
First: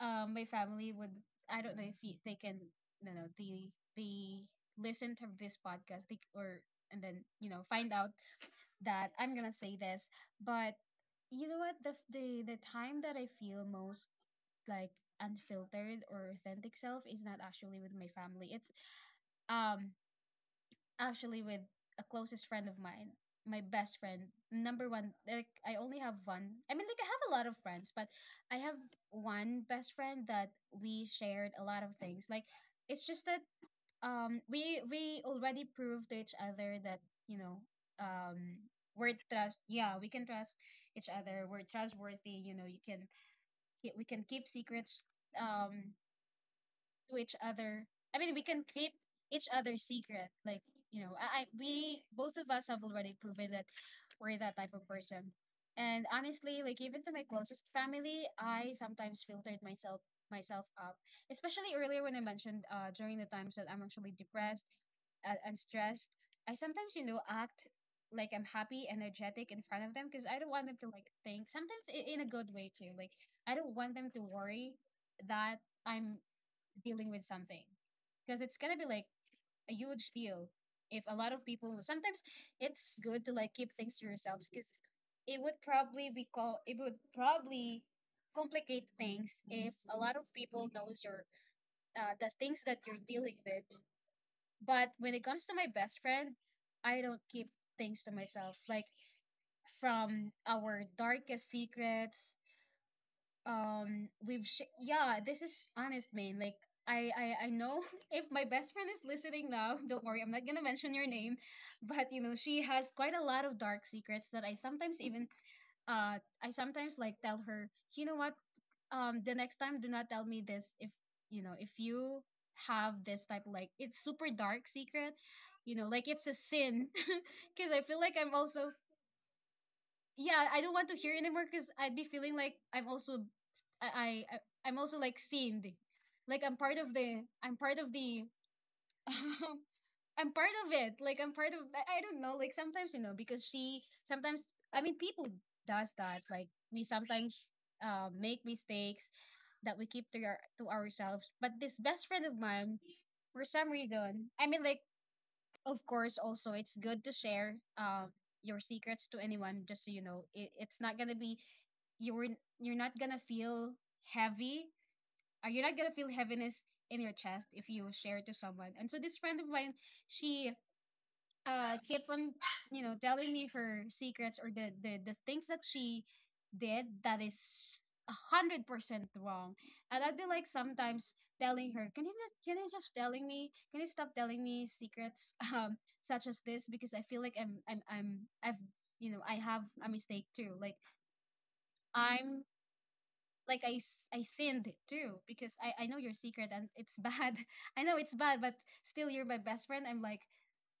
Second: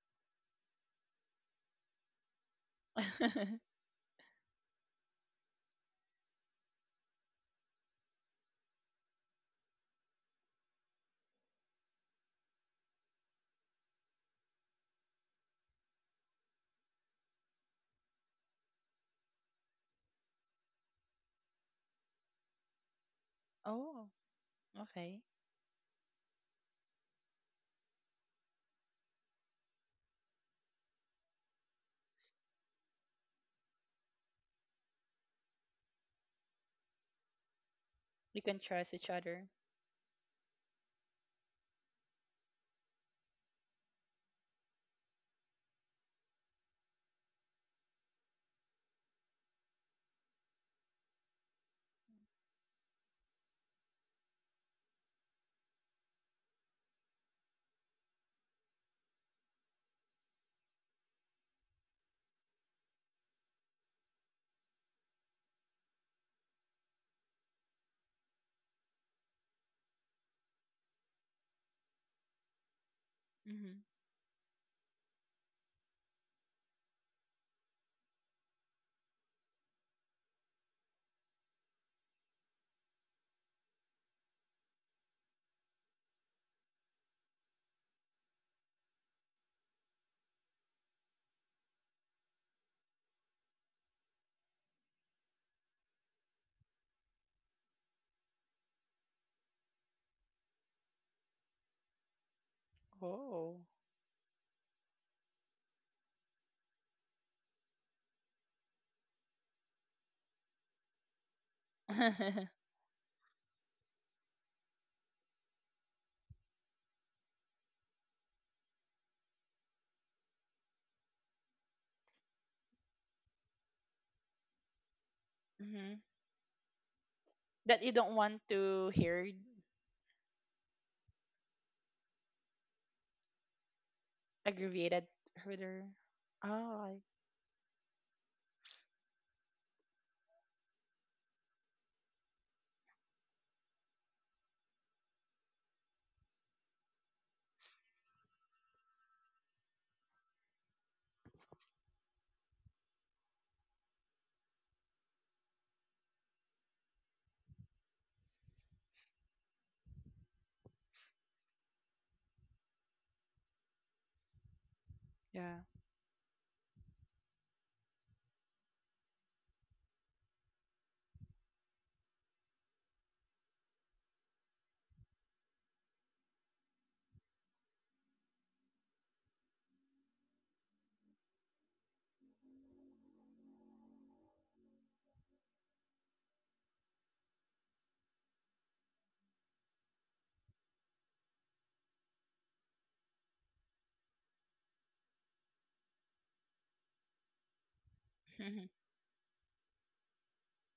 S1: my family would I don't know if they can, no, no, they listen to this podcast, they, or and then, find out that I'm gonna say this. But you know what, the the time that I feel most like unfiltered or authentic self is not actually with my family. It's, um actually with a closest friend of mine, my best
S2: Oh,
S1: friend, number one.
S2: okay.
S1: Like, I only have one. I mean, like, I have a lot of friends, but I have one best friend that we shared a lot of things. Like, it's just that, we already proved to each other that, you know
S2: We
S1: um
S2: can trust each
S1: we're
S2: other.
S1: trust yeah, we can trust each other. We're trustworthy. You know, you can we can keep secrets, um to each other. I mean, we can keep each other's secret. Like, I we both of us have already proven that we're that type of person. And honestly, like, even to my closest family, I sometimes filtered myself up, especially earlier when I mentioned, during the times that I'm actually depressed and stressed. I sometimes, act like I'm happy, energetic, in front of them, because I don't want them to like think. Sometimes, in a good way too. Like I don't
S2: Mm-hmm.
S1: want them to worry that I'm dealing with something because it's gonna be like a huge deal if a lot of people sometimes it's good to like keep things to yourselves because it would probably complicate things if a lot of people knows your the things that you're dealing with. But when it comes to my best friend, I don't keep things to myself, like from our darkest secrets.
S2: Oh.
S1: Yeah, this is honest, man. Like I know [laughs] if my best friend is listening now, [laughs] don't worry, I'm not gonna mention your name.
S2: [laughs]
S1: But you know,
S2: Mm-hmm.
S1: she has quite a lot of dark secrets that I sometimes like tell her, you know what, the next time do not tell me this. If you know, if you have this type of, like, it's super dark secret, you know, like it's a sin [laughs] because I
S2: That you
S1: feel like
S2: don't
S1: I'm
S2: want
S1: also.
S2: to hear.
S1: Yeah, I don't want to hear anymore because I'd be feeling like I'm also I, I I'm also
S2: Aggravated
S1: like seen.
S2: herder.
S1: Like
S2: Oh, I,
S1: I'm part of the [laughs] I'm part of it. Like I'm part of I don't know, like sometimes, you know, because she sometimes, I mean, people does that. Like we sometimes make mistakes that we keep to our to ourselves. But this best friend of mine, for some reason, I mean, like, of course, also it's good to share your secrets to anyone just so you know it's not gonna be, you're you're not gonna feel heavy, or
S2: yeah.
S1: you're not gonna feel heaviness in your chest if you share it to someone. And so this friend of mine, she kept on, you know, telling me her secrets or the things that she did that is 100% wrong. And I'd be like sometimes telling her, can you just telling me can you stop telling me secrets? [laughs] Such as this, because I feel like I'm, I've you know, I have a mistake too. Like I'm like, I sinned too because I know your secret, and it's bad. [laughs] I know it's bad, but
S2: [laughs]
S1: still you're my best friend. I'm like,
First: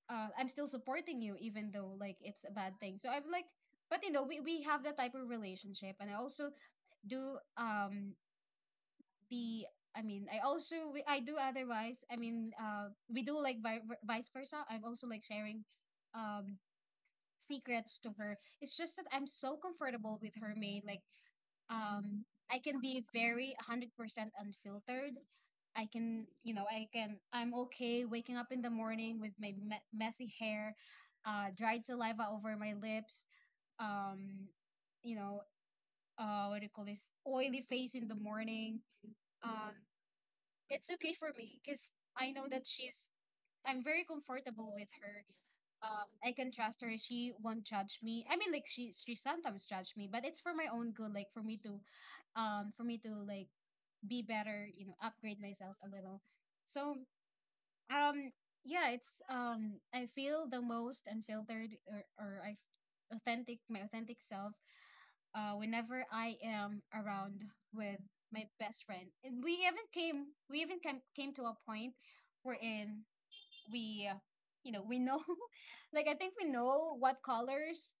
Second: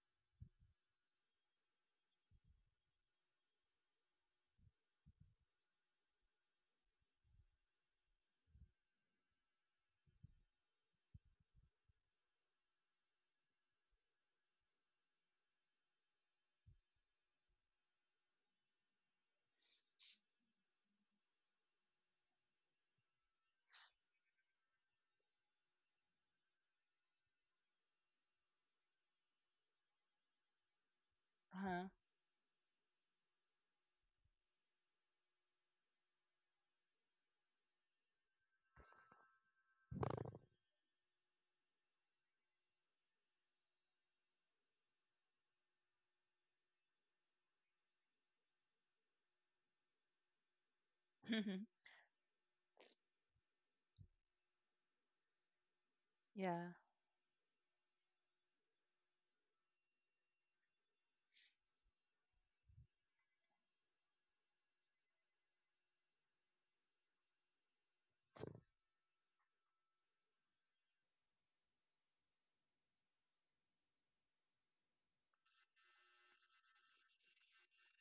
S1: I'm still supporting you even though like it's a bad thing. So I'm like, but you know, we have that type of relationship, and I also do the I mean, I do otherwise. I mean, we do like vice versa. I'm also like sharing um secrets to her. It's just that I'm so comfortable with her maid. Like um I can be very 100% unfiltered. I can, you know, I'm okay waking up in the morning with my messy hair,
S2: Uh-huh.
S1: dried saliva over my lips, um you know, what do you call this? Oily face in the morning. Um it's okay for me cuz I know that she's I'm very comfortable with her. I can trust her. She won't judge me. I mean, like, she sometimes judge me, but it's for my own good. Like for me to like be better. You know, upgrade myself a little.
S2: [laughs] Yeah.
S1: So um, yeah, it's I feel the most unfiltered, or I authentic my authentic self whenever I am around with my best friend. And came to a point wherein we you know, we know [laughs] like I think we know what colors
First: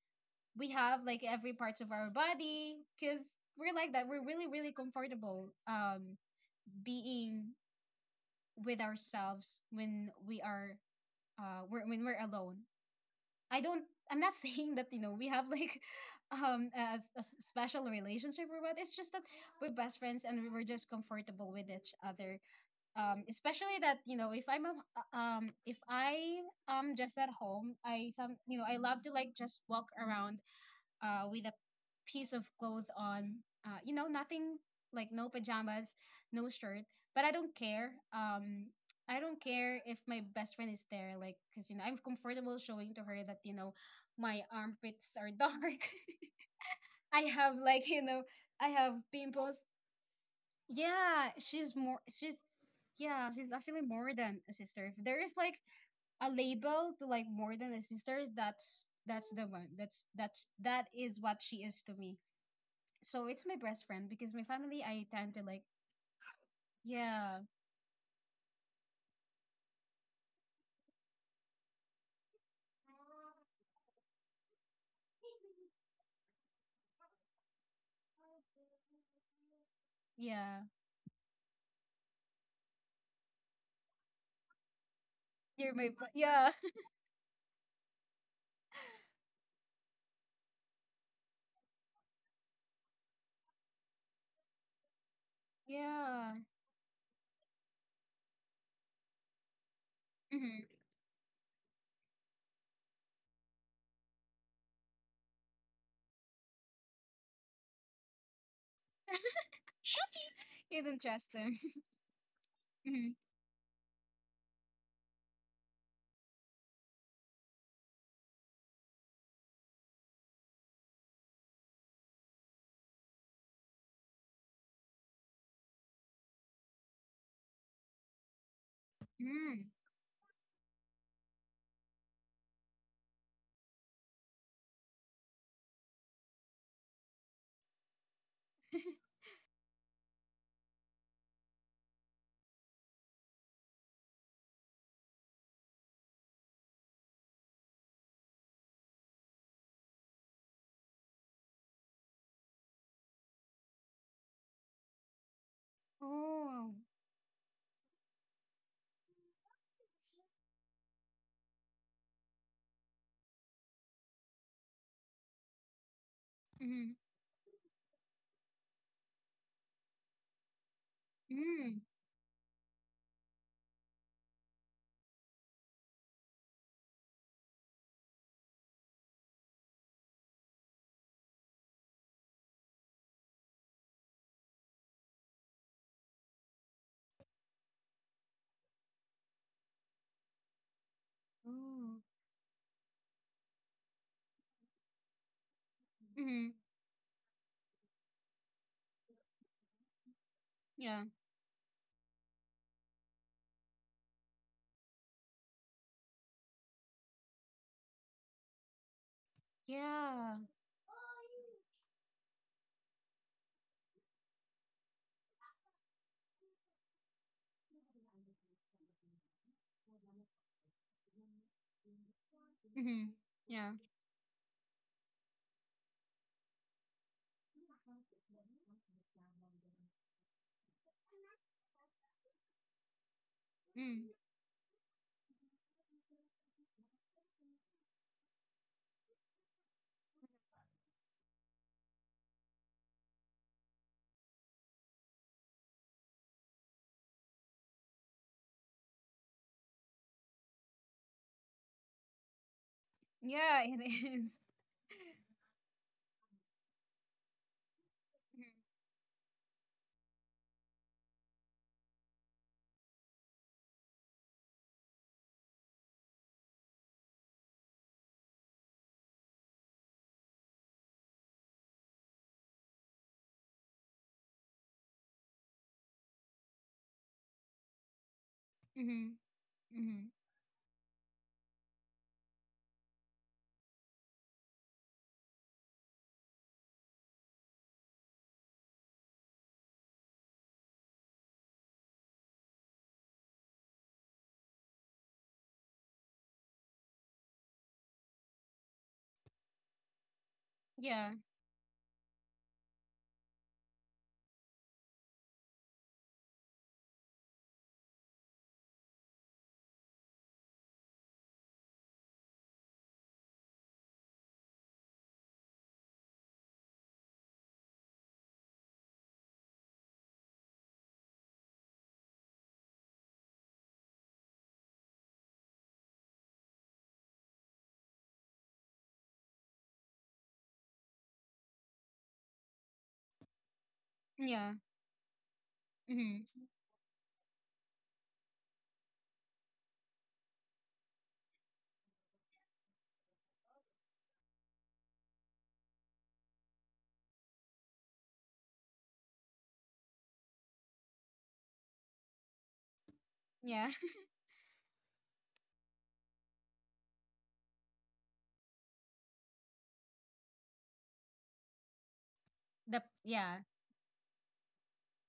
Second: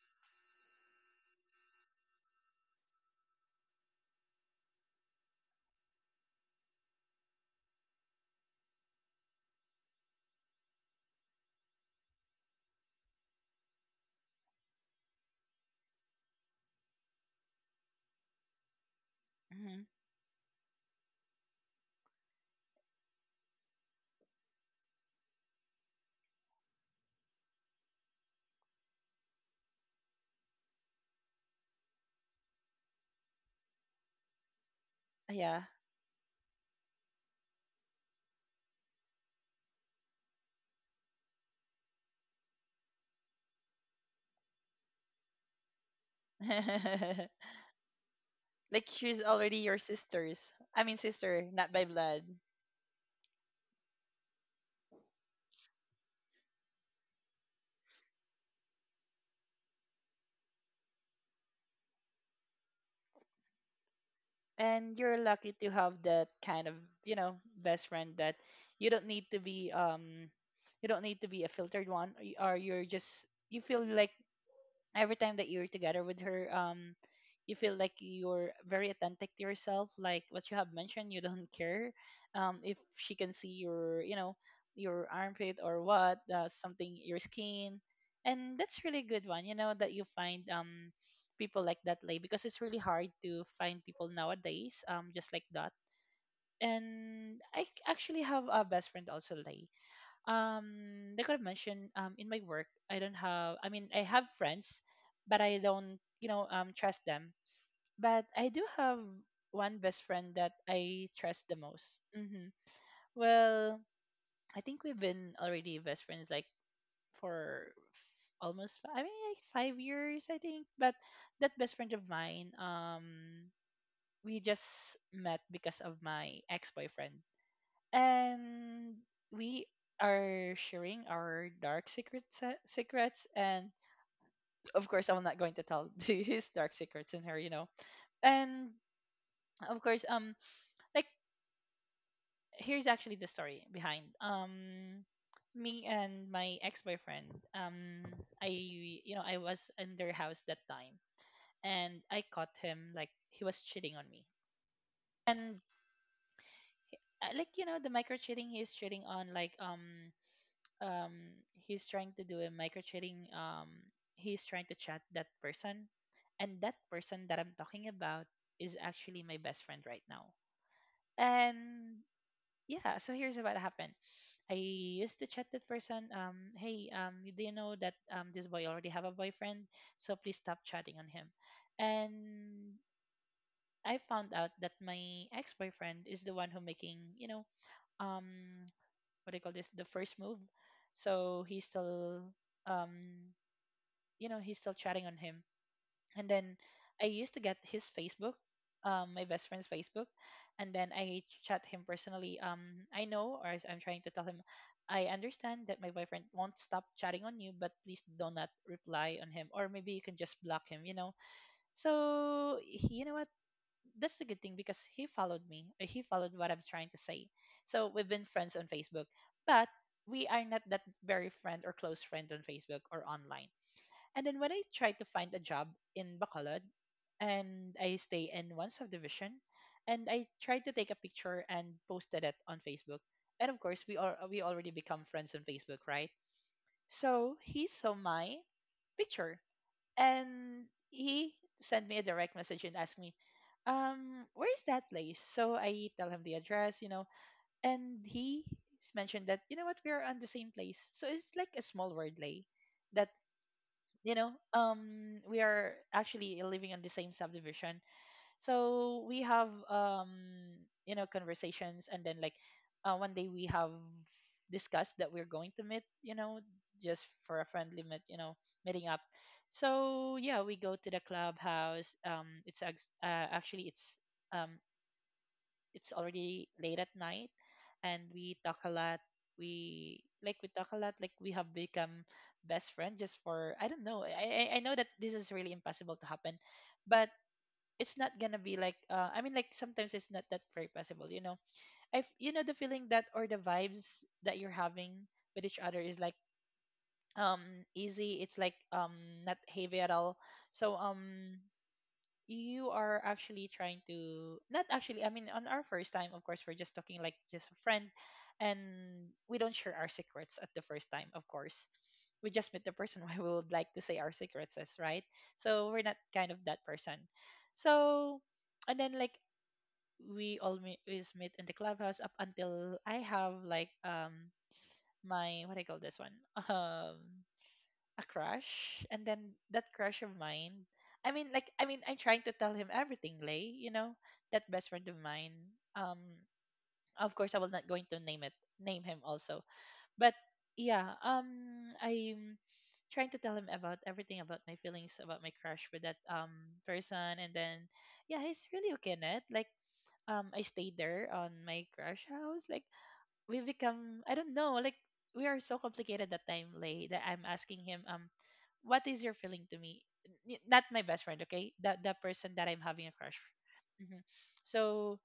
S1: we have like every parts of our body because we're like that. We're really really comfortable being with ourselves when when we're alone. i don't I'm not [laughs] saying that you know we have like [laughs] a special relationship or what. It's just that we're
S2: Mhm.
S1: best friends and we're just comfortable with each other. Especially that, you know, if I am just at home, I some you know, I love to like just walk around with a piece of clothes on. You know, nothing like, no
S2: Yeah.
S1: pajamas, no shirt. But I don't care. I don't care if my best friend is there. Like, because you know, I'm comfortable showing to her that, you know, my armpits are dark. [laughs] I
S2: [laughs]
S1: have, like, you know, I
S2: Like
S1: have
S2: she's already
S1: pimples.
S2: your sister's. I mean
S1: Yeah,
S2: sister, not
S1: she's
S2: by
S1: more
S2: blood.
S1: she's yeah, she's actually more than a sister. If there is like a label to like more than a sister, that's the one. That's that is what she is to me. So it's my best friend because my family
S2: And
S1: I
S2: you're
S1: tend to
S2: lucky
S1: like.
S2: to have that kind of, you
S1: Yeah,
S2: know, best friend that you don't need to be you don't need to be a filtered one, or or you're just, you feel like every time that you're together with her, you feel like you're very authentic to yourself, like what you
S1: yeah.
S2: have mentioned. You don't care if she can see your, you know, your armpit
S1: You're
S2: or
S1: my
S2: what,
S1: yeah. [laughs]
S2: something your skin. And that's really good one, you know, that you find people like that, Lay, because it's really hard to find people nowadays, just like that.
S1: Yeah.
S2: And actually have a best friend also, Lay.
S1: Mm-hmm.
S2: um like I mentioned, in my work I don't have, I mean I have friends, but I don't, you know, trust them. But I do have one best
S1: [laughs]
S2: friend that
S1: You don't
S2: I
S1: trust
S2: trust
S1: them.
S2: the most. Hmm,
S1: [laughs] Mm-hmm.
S2: well, I think we've been already best friends like for f- almost I mean like 5 years, I think. But that best friend of mine, we just met because of my ex-boyfriend, and we
S1: Mm.
S2: are sharing our dark secrets. And of course I'm not going to tell [laughs] his dark secrets in her, you know. And of course, like here's actually the story behind me and my ex-boyfriend. I, you know, I was in their house that time, and I caught him like he was cheating on me. And,
S1: Oh.
S2: like you know the micro cheating, he's cheating on, like, he's trying to do a micro trading, he's trying to chat that person, and that
S1: Mm.
S2: person that I'm talking about is actually my best friend right now.
S1: Mm.
S2: And yeah, so here's what happened. I used to chat that person, hey, do you know that this boy already have a boyfriend, so please stop chatting on him. And I found out that my ex-boyfriend is the one who making, you know, um what do you call this, the first move. So he's
S1: Oh.
S2: still, um you know, he's still chatting on him. And
S1: Mm.
S2: then I used to get his Facebook, my best friend's Facebook, and then
S1: Yeah.
S2: I chat him personally. I know, or I'm trying to tell him, I understand that my boyfriend won't stop chatting on you, but please do not reply on him, or maybe you can just
S1: Yeah.
S2: block him, you know. So you know what, that's the good thing, because he followed me, or he followed what I'm trying to say. So we've been friends on Facebook, but we are not that very friend or close friend on Facebook or
S1: Mm.
S2: online.
S1: Yeah.
S2: And then when I tried to find a job in Bacolod, and I stay in one subdivision, and I tried to take a picture and posted it on Facebook. And of course, we
S1: Mm.
S2: are, we already become friends on Facebook, right? So he saw my picture and he sent me a direct message and asked me, where's that place. So I tell him the address. And he mentioned that, you know what, we are on the same place, so it's like a small word, lay, that
S1: Yeah, it is.
S2: we are actually living on the same subdivision.
S1: [laughs]
S2: So we have, you know, conversations. And then like, one day we have discussed that we're going to meet, you know, just for a friendly meet, you know, meeting up. So yeah, we go to the clubhouse. Actually, um it's already late at night, and we talk a lot.
S1: Mm-hmm. Mm-hmm.
S2: We like, we talk a lot, like we have become best friends just for, I don't know, I know that this is really impossible to happen, but it's not gonna be like, I mean, like, sometimes it's not that very possible, you know. If you know the feeling that, or the vibes that you're having with each other is like, um easy, it's like not heavy at all. So
S1: Yeah.
S2: you are actually trying to not actually, I mean, on our first time, of course, we're just talking like just a friend. And we don't share our secrets at the first time. Of course, we just met the person. [laughs] Why we would like to say our secrets is right. So we're not kind of that person. So, and then like, we always meet in the clubhouse up until I have like, my, what do I call this one, [laughs] um a crush. And then that crush of mine, I mean like, I mean, I'm trying to tell him everything, lay, you know, that
S1: Yeah.
S2: best friend of mine. um
S1: Mm-hmm.
S2: of course, I was not going to name it, name him also. But yeah, I'm trying to tell him about everything, about my feelings, about my crush with that person. And then yeah, he's really okay, net like. I stayed there on my crush house, like we
S1: Yeah.
S2: become, I don't know, like we are so complicated that time, lay, that I'm asking him, what is your feeling to me? Not my best friend, okay? The person that I'm
S1: [laughs] The
S2: having a crush.
S1: Yeah.
S2: hmm So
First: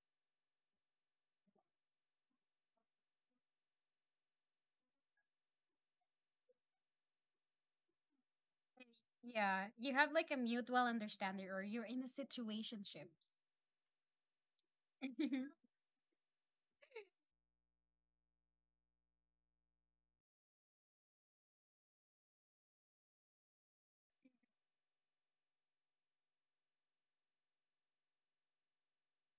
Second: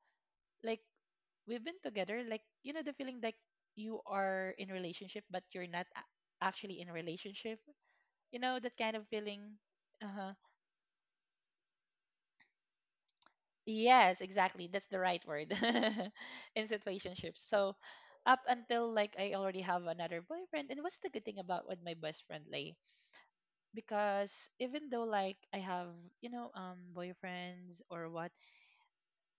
S2: like, we've been together, like, you know the feeling, like you are in relationship, but you're not actually in relationship. You know that kind of feeling.
S1: Yeah. You have
S2: Uh
S1: like
S2: huh.
S1: a mutual understanding, or you're in a situationship.
S2: Yes, exactly. That's the
S1: [laughs]
S2: right
S1: Wait,
S2: word, [laughs] in situationships. So up until like, I already have another boyfriend. And what's the good thing about with my best friend, Lay? Because even though like I have, you know, boyfriends or what,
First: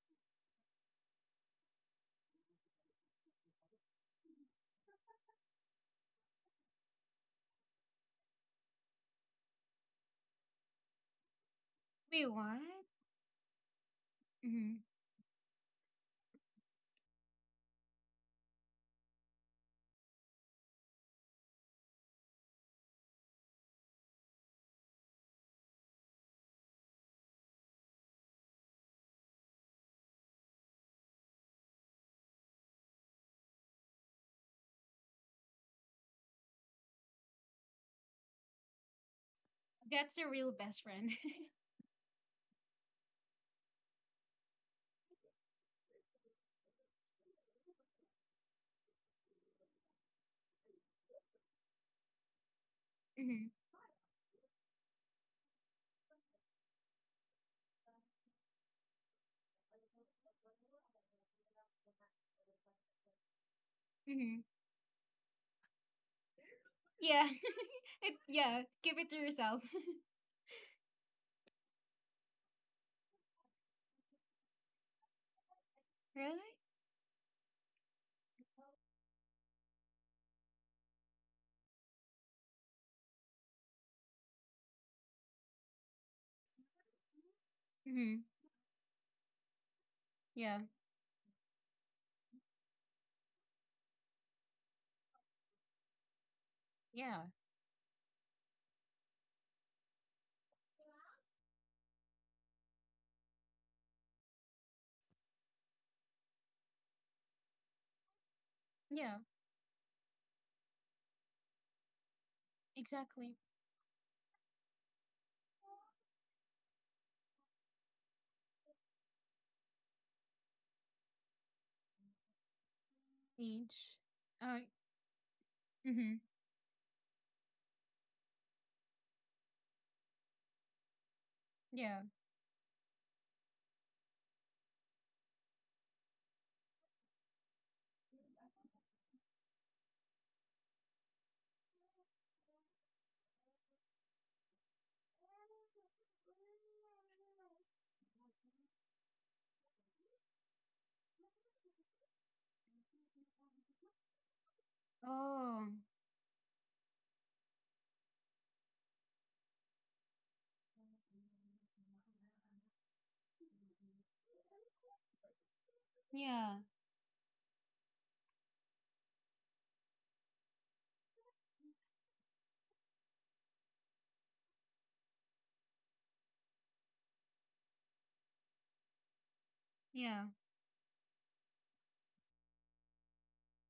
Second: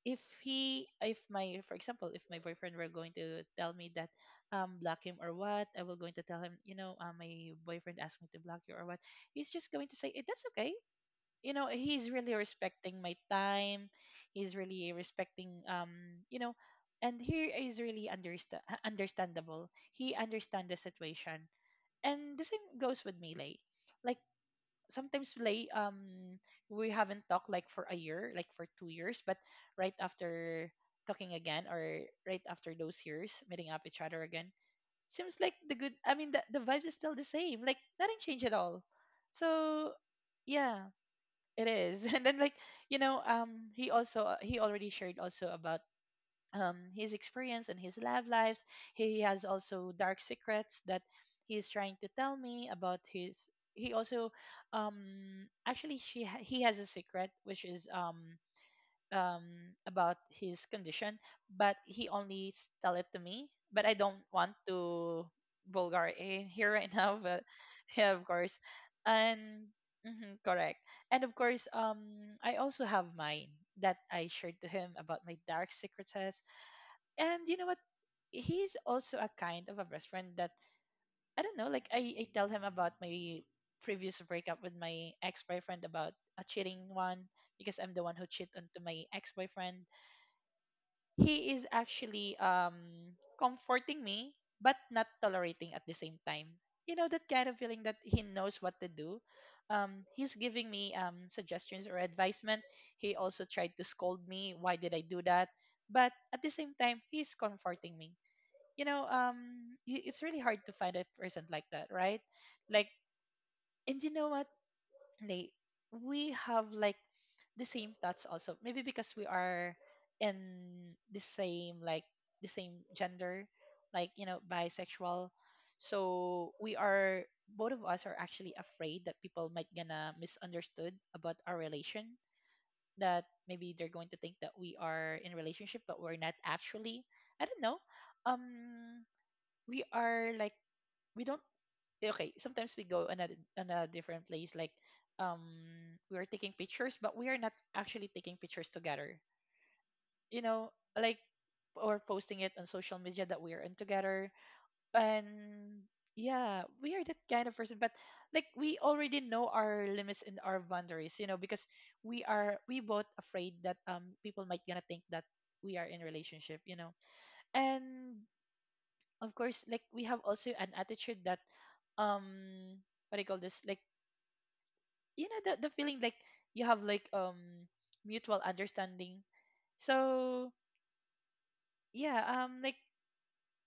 S2: if he, if my, for example, if my boyfriend were going to tell me that, block him or what, I will going to tell him, you know, my boyfriend asked me to block you or what. He's just going to say, eh, that's okay. You know, he's really
S1: what?
S2: respecting my time. He's
S1: Mm-hmm.
S2: really respecting, you know. And he is really understandable. He understands the situation. And the same goes with melee. Like sometimes, lay, we haven't talked like for a year, like for 2 years. But right after talking again, or right after those years meeting up each other again, seems like the good, I mean, the vibes is still the same, like nothing changed at all. So
S1: That's your real best
S2: yeah,
S1: friend.
S2: it is. [laughs] And then like, you know, he also, he already shared also about his experience and his love lives. He has also dark secrets that he is trying to tell me about
S1: [laughs] Mm-hmm.
S2: his. He also, actually, he has a secret which is about his condition. But he only tell it to me. But I don't
S1: Mm-hmm.
S2: want to vulgar in here right now.
S1: Yeah.
S2: But [laughs]
S1: [laughs]
S2: yeah, of course.
S1: Yeah. Keep it to yourself.
S2: And mhm, correct. And of course, I also have mine that I shared to him about my dark secrets.
S1: [laughs] Really?
S2: And you know what? He's also a kind of a best friend that, I don't know, like I tell him about my previous breakup with my ex boyfriend, about a cheating one, because I'm the
S1: Mm-hmm.
S2: one who cheated onto my ex boyfriend.
S1: Yeah.
S2: He is actually comforting me, but not tolerating at the same time. You know
S1: Yeah.
S2: that kind of feeling that he knows what to do. He's giving me suggestions or advisement. He also tried to scold me. Why did I do that? But at the same time, he's comforting me, you know.
S1: Yeah.
S2: It's really hard to find a person like that, right? Like,
S1: Exactly.
S2: and you know what, Nate, we have like the same thoughts also. Maybe because we are in the same, like the same gender,
S1: Age.
S2: like, you know,
S1: Uh,
S2: bisexual.
S1: mm-hmm.
S2: So we are, both of us are actually afraid that people might gonna misunderstood about our
S1: Yeah.
S2: relation. That maybe they're going to think that we are in a relationship, but we're not actually. I don't know. Um, we are like, we don't, eh, okay, sometimes we go on a different place, like, um we are taking pictures, but we are not actually taking pictures together, you know, like, or posting it on social media that we are in together. And
S1: Oh.
S2: yeah, we are that kind of person. But like, we already know our limits and our boundaries, you know, because we are, we both afraid that people might gonna think that we are in
S1: Yeah.
S2: relationship, you know. And of course, like, we have also an attitude that, um what do you call this, like, you know, the feeling like, you have like mutual understanding.
S1: Yeah.
S2: So yeah, like,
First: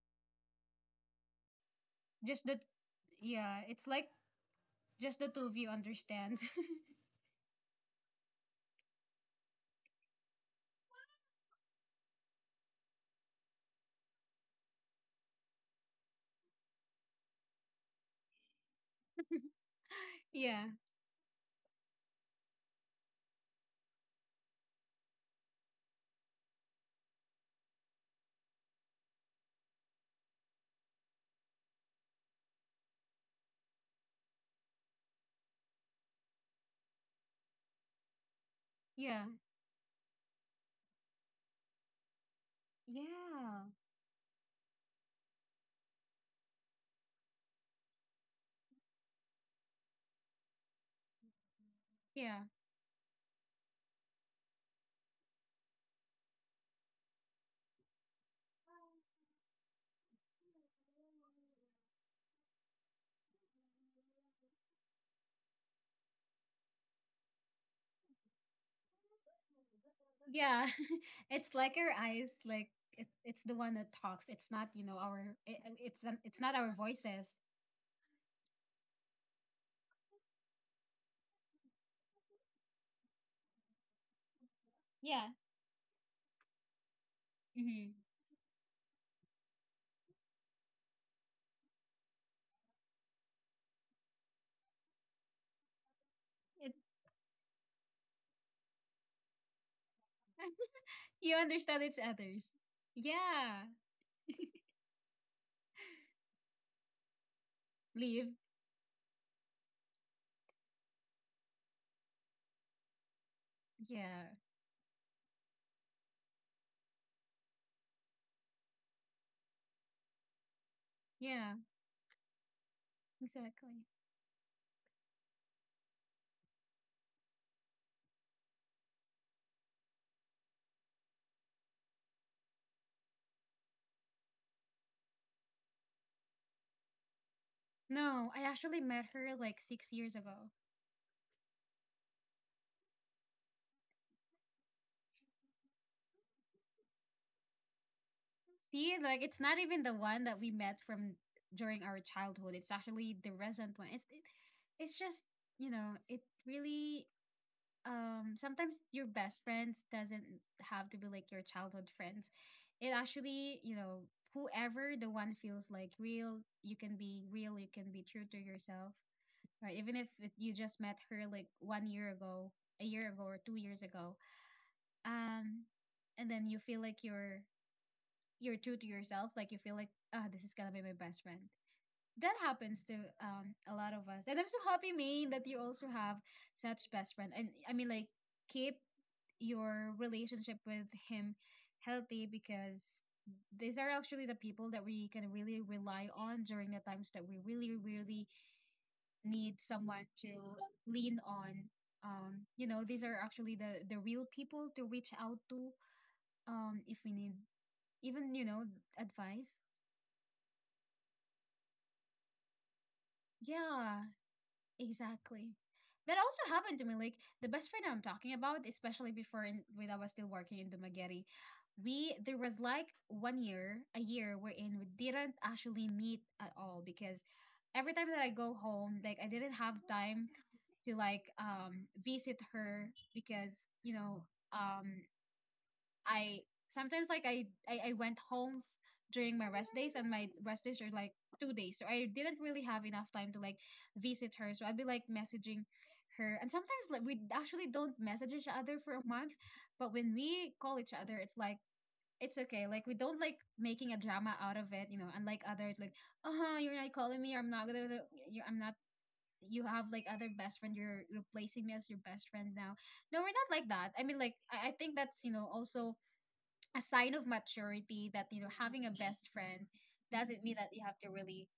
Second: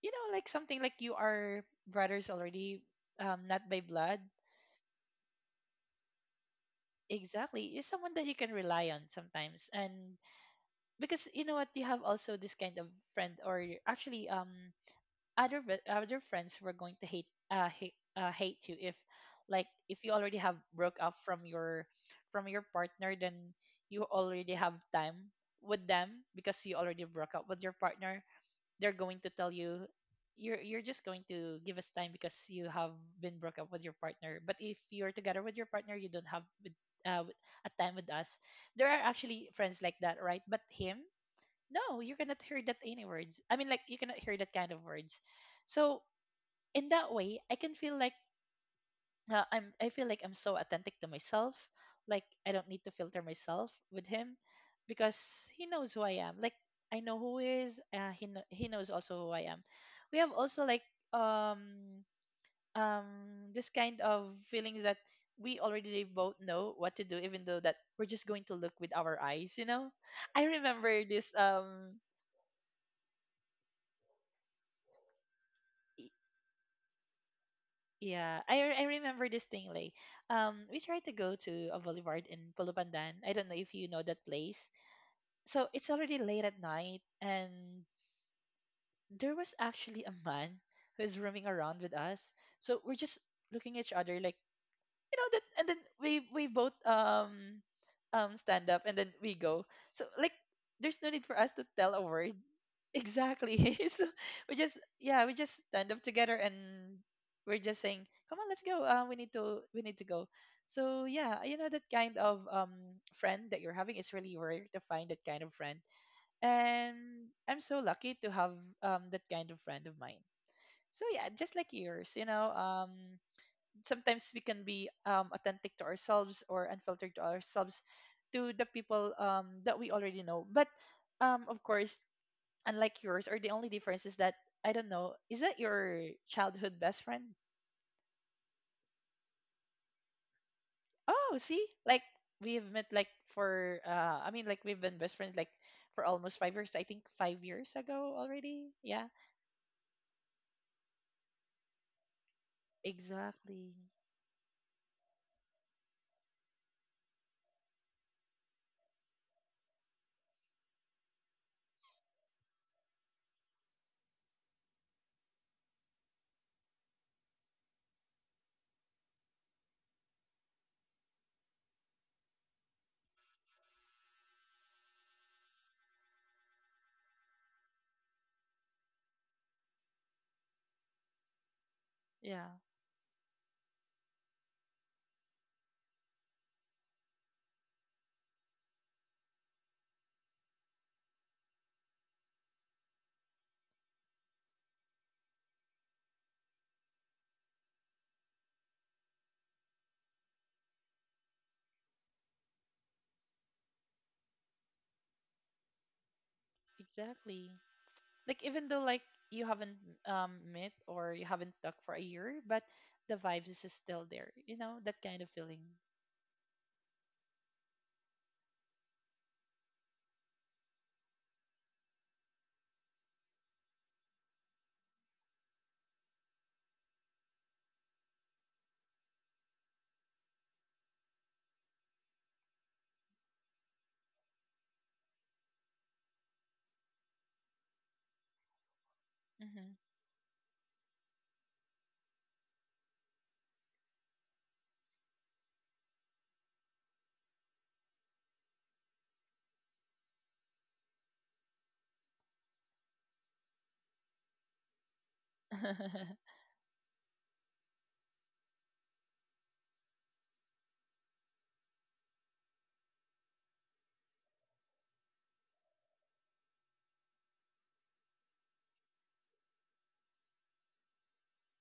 S2: you know, like something like you are brothers
S1: Just the
S2: already,
S1: Yeah,
S2: not by
S1: it's like
S2: blood.
S1: just the two of you understand.
S2: Exactly, is someone that you can rely on sometimes. And because, you know what, you have also this kind of friend, or actually other other friends who are going to hate, hate you if, like, if you
S1: [laughs]
S2: already have
S1: yeah,
S2: broke up from your, from your partner, then you already have time with them because you already broke up with your partner, they're going to tell you, you're just going to give us time because you have been broke up with your partner. But if you're together with your partner, you don't have with, uh, with- a time with us. There are
S1: yeah,
S2: actually friends like that, right? But him, no, you cannot hear that any words. I mean,
S1: yeah,
S2: like, you cannot hear that kind of words. So in that way, I can feel like, I'm, I feel like I'm so authentic to myself. Like
S1: yeah,
S2: I don't need to filter myself with him, because he knows who I am. Like I know who he is. He knows also who I am. We have also like um this kind of feelings that we already both know what to do, even though that we're just going to look with our eyes. You know, I
S1: yeah.
S2: remember this
S1: [laughs] It's like our eyes, like it's the one that talks. It's not, you know, our it's it's not our voices.
S2: Yeah, I remember this thing distinctly. We tried to go to a boulevard in Pulupandan. I don't know if you know that place.
S1: Yeah.
S2: So it's already late at night, and
S1: Mm-hmm.
S2: there was actually a man who's roaming around with us. So we're just looking at each other, like, you know that. And then we both
S1: It,
S2: stand up and then we go. So like, there's
S1: [laughs]
S2: no need for us
S1: you
S2: to tell a
S1: understand it's
S2: word.
S1: others.
S2: Exactly.
S1: Yeah.
S2: [laughs] So we just, yeah, we just stand up together, and we're just saying, "Come on,
S1: Leave.
S2: let's go. We need to go." So yeah, you know that kind of friend that you're having is really
S1: Yeah.
S2: rare to find that kind of friend. And I'm so lucky to have that kind of friend of mine. So yeah, just
S1: Yeah.
S2: like yours, you know,
S1: Exactly.
S2: sometimes we can be authentic to ourselves, or unfiltered to ourselves, to the people that we already know. But of course, unlike yours, or the only difference is that, I don't know, is that your childhood best friend?
S1: No, I actually met her like 6 years ago.
S2: Oh, see, like we've met like for, I mean like, we've been best friends like for almost 5 years. I think 5 years ago already.
S1: See,
S2: Yeah,
S1: like, it's not even the one that we met from during our childhood. It's actually the
S2: exactly.
S1: recent one. It's just, you know, it really, sometimes your best friends doesn't have to be like your childhood friends. It actually, you know, whoever the one feels like real, you can be real, you can be true to yourself, right? Even if you just met her like one year ago, a year ago or 2 years ago, um, and then you feel like, you're true to yourself. Like you feel like, ah, this is gonna be my best friend. That
S2: Yeah,
S1: happens to a lot of us, and I'm so happy, Maine, that you also have such best friend. And I mean, like, keep your relationship with him healthy because these are actually the people that we can really rely on during the times that we really really need someone to lean on. You know, these are actually the real people to reach out to if we need
S2: exactly.
S1: even,
S2: Like
S1: you know,
S2: even though like you
S1: advice.
S2: haven't met or you haven't talked for a year, but the vibes is still
S1: Yeah,
S2: there. You know that kind of
S1: exactly.
S2: feeling.
S1: That also happened to me. Like the best friend I'm talking about, especially before when I was still working in Dumaguete, we there was like one year, a year wherein we didn't actually meet at all because every time that I go home, like I didn't have time to like visit her because you know, um I sometimes like I went home, during my
S2: Mm-hmm.
S1: rest days, and my rest days are like 2 days, so I didn't really have enough time to like visit her. So I'd be like messaging her, and sometimes like we actually don't message each other for a month. But when we call each other, it's like it's okay. Like, we don't like making a drama out of it, you know, unlike others, like,
S2: [laughs]
S1: uh-huh, you're not calling me, I'm not gonna, you I'm not, you have like other best friend, you're replacing me as your best friend now. No, we're not like that. I mean, like, I think that's, you know, also a sign of maturity that, you know, having a best friend doesn't mean that you have to really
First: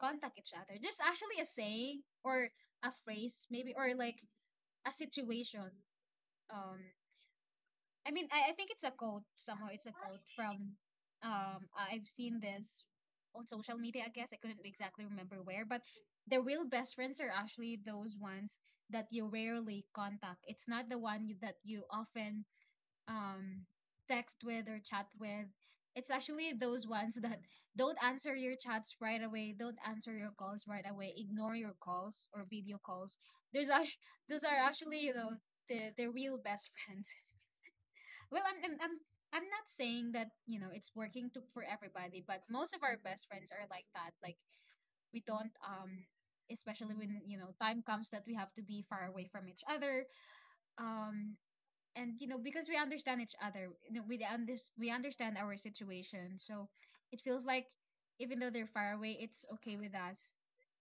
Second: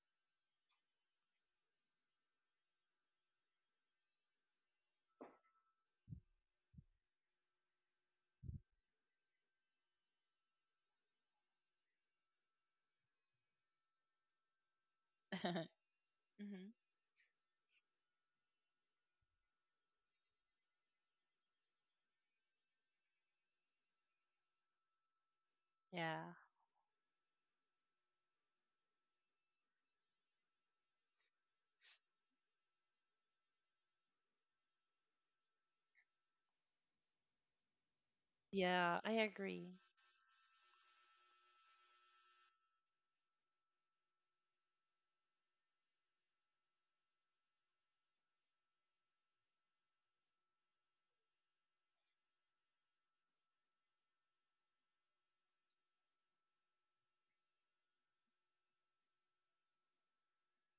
S1: contact each other. There's actually a saying or a phrase maybe or like a situation. Um, I mean, I think it's a quote somehow. It's a quote from I've seen this on social media. I guess I couldn't exactly remember where, but the
S2: Mm-hmm.
S1: real best friends are actually those ones that you rarely contact. It's not the one that you often um, text with or chat with. It's
S2: Yeah.
S1: actually those ones that don't answer your chats right away, don't answer your calls right away, ignore your calls or video calls. There's [laughs] those are actually, you know, the real best [laughs] friends. Well,
S2: Yeah, I
S1: I'm not
S2: agree.
S1: saying that, you know, it's working to, for everybody, but most of our best friends are like that. Like we don't especially when you know time comes that we have to be far away from each other um and you know because we understand each other, you know, we understand our situation, so it feels like even though they're far away it's okay with us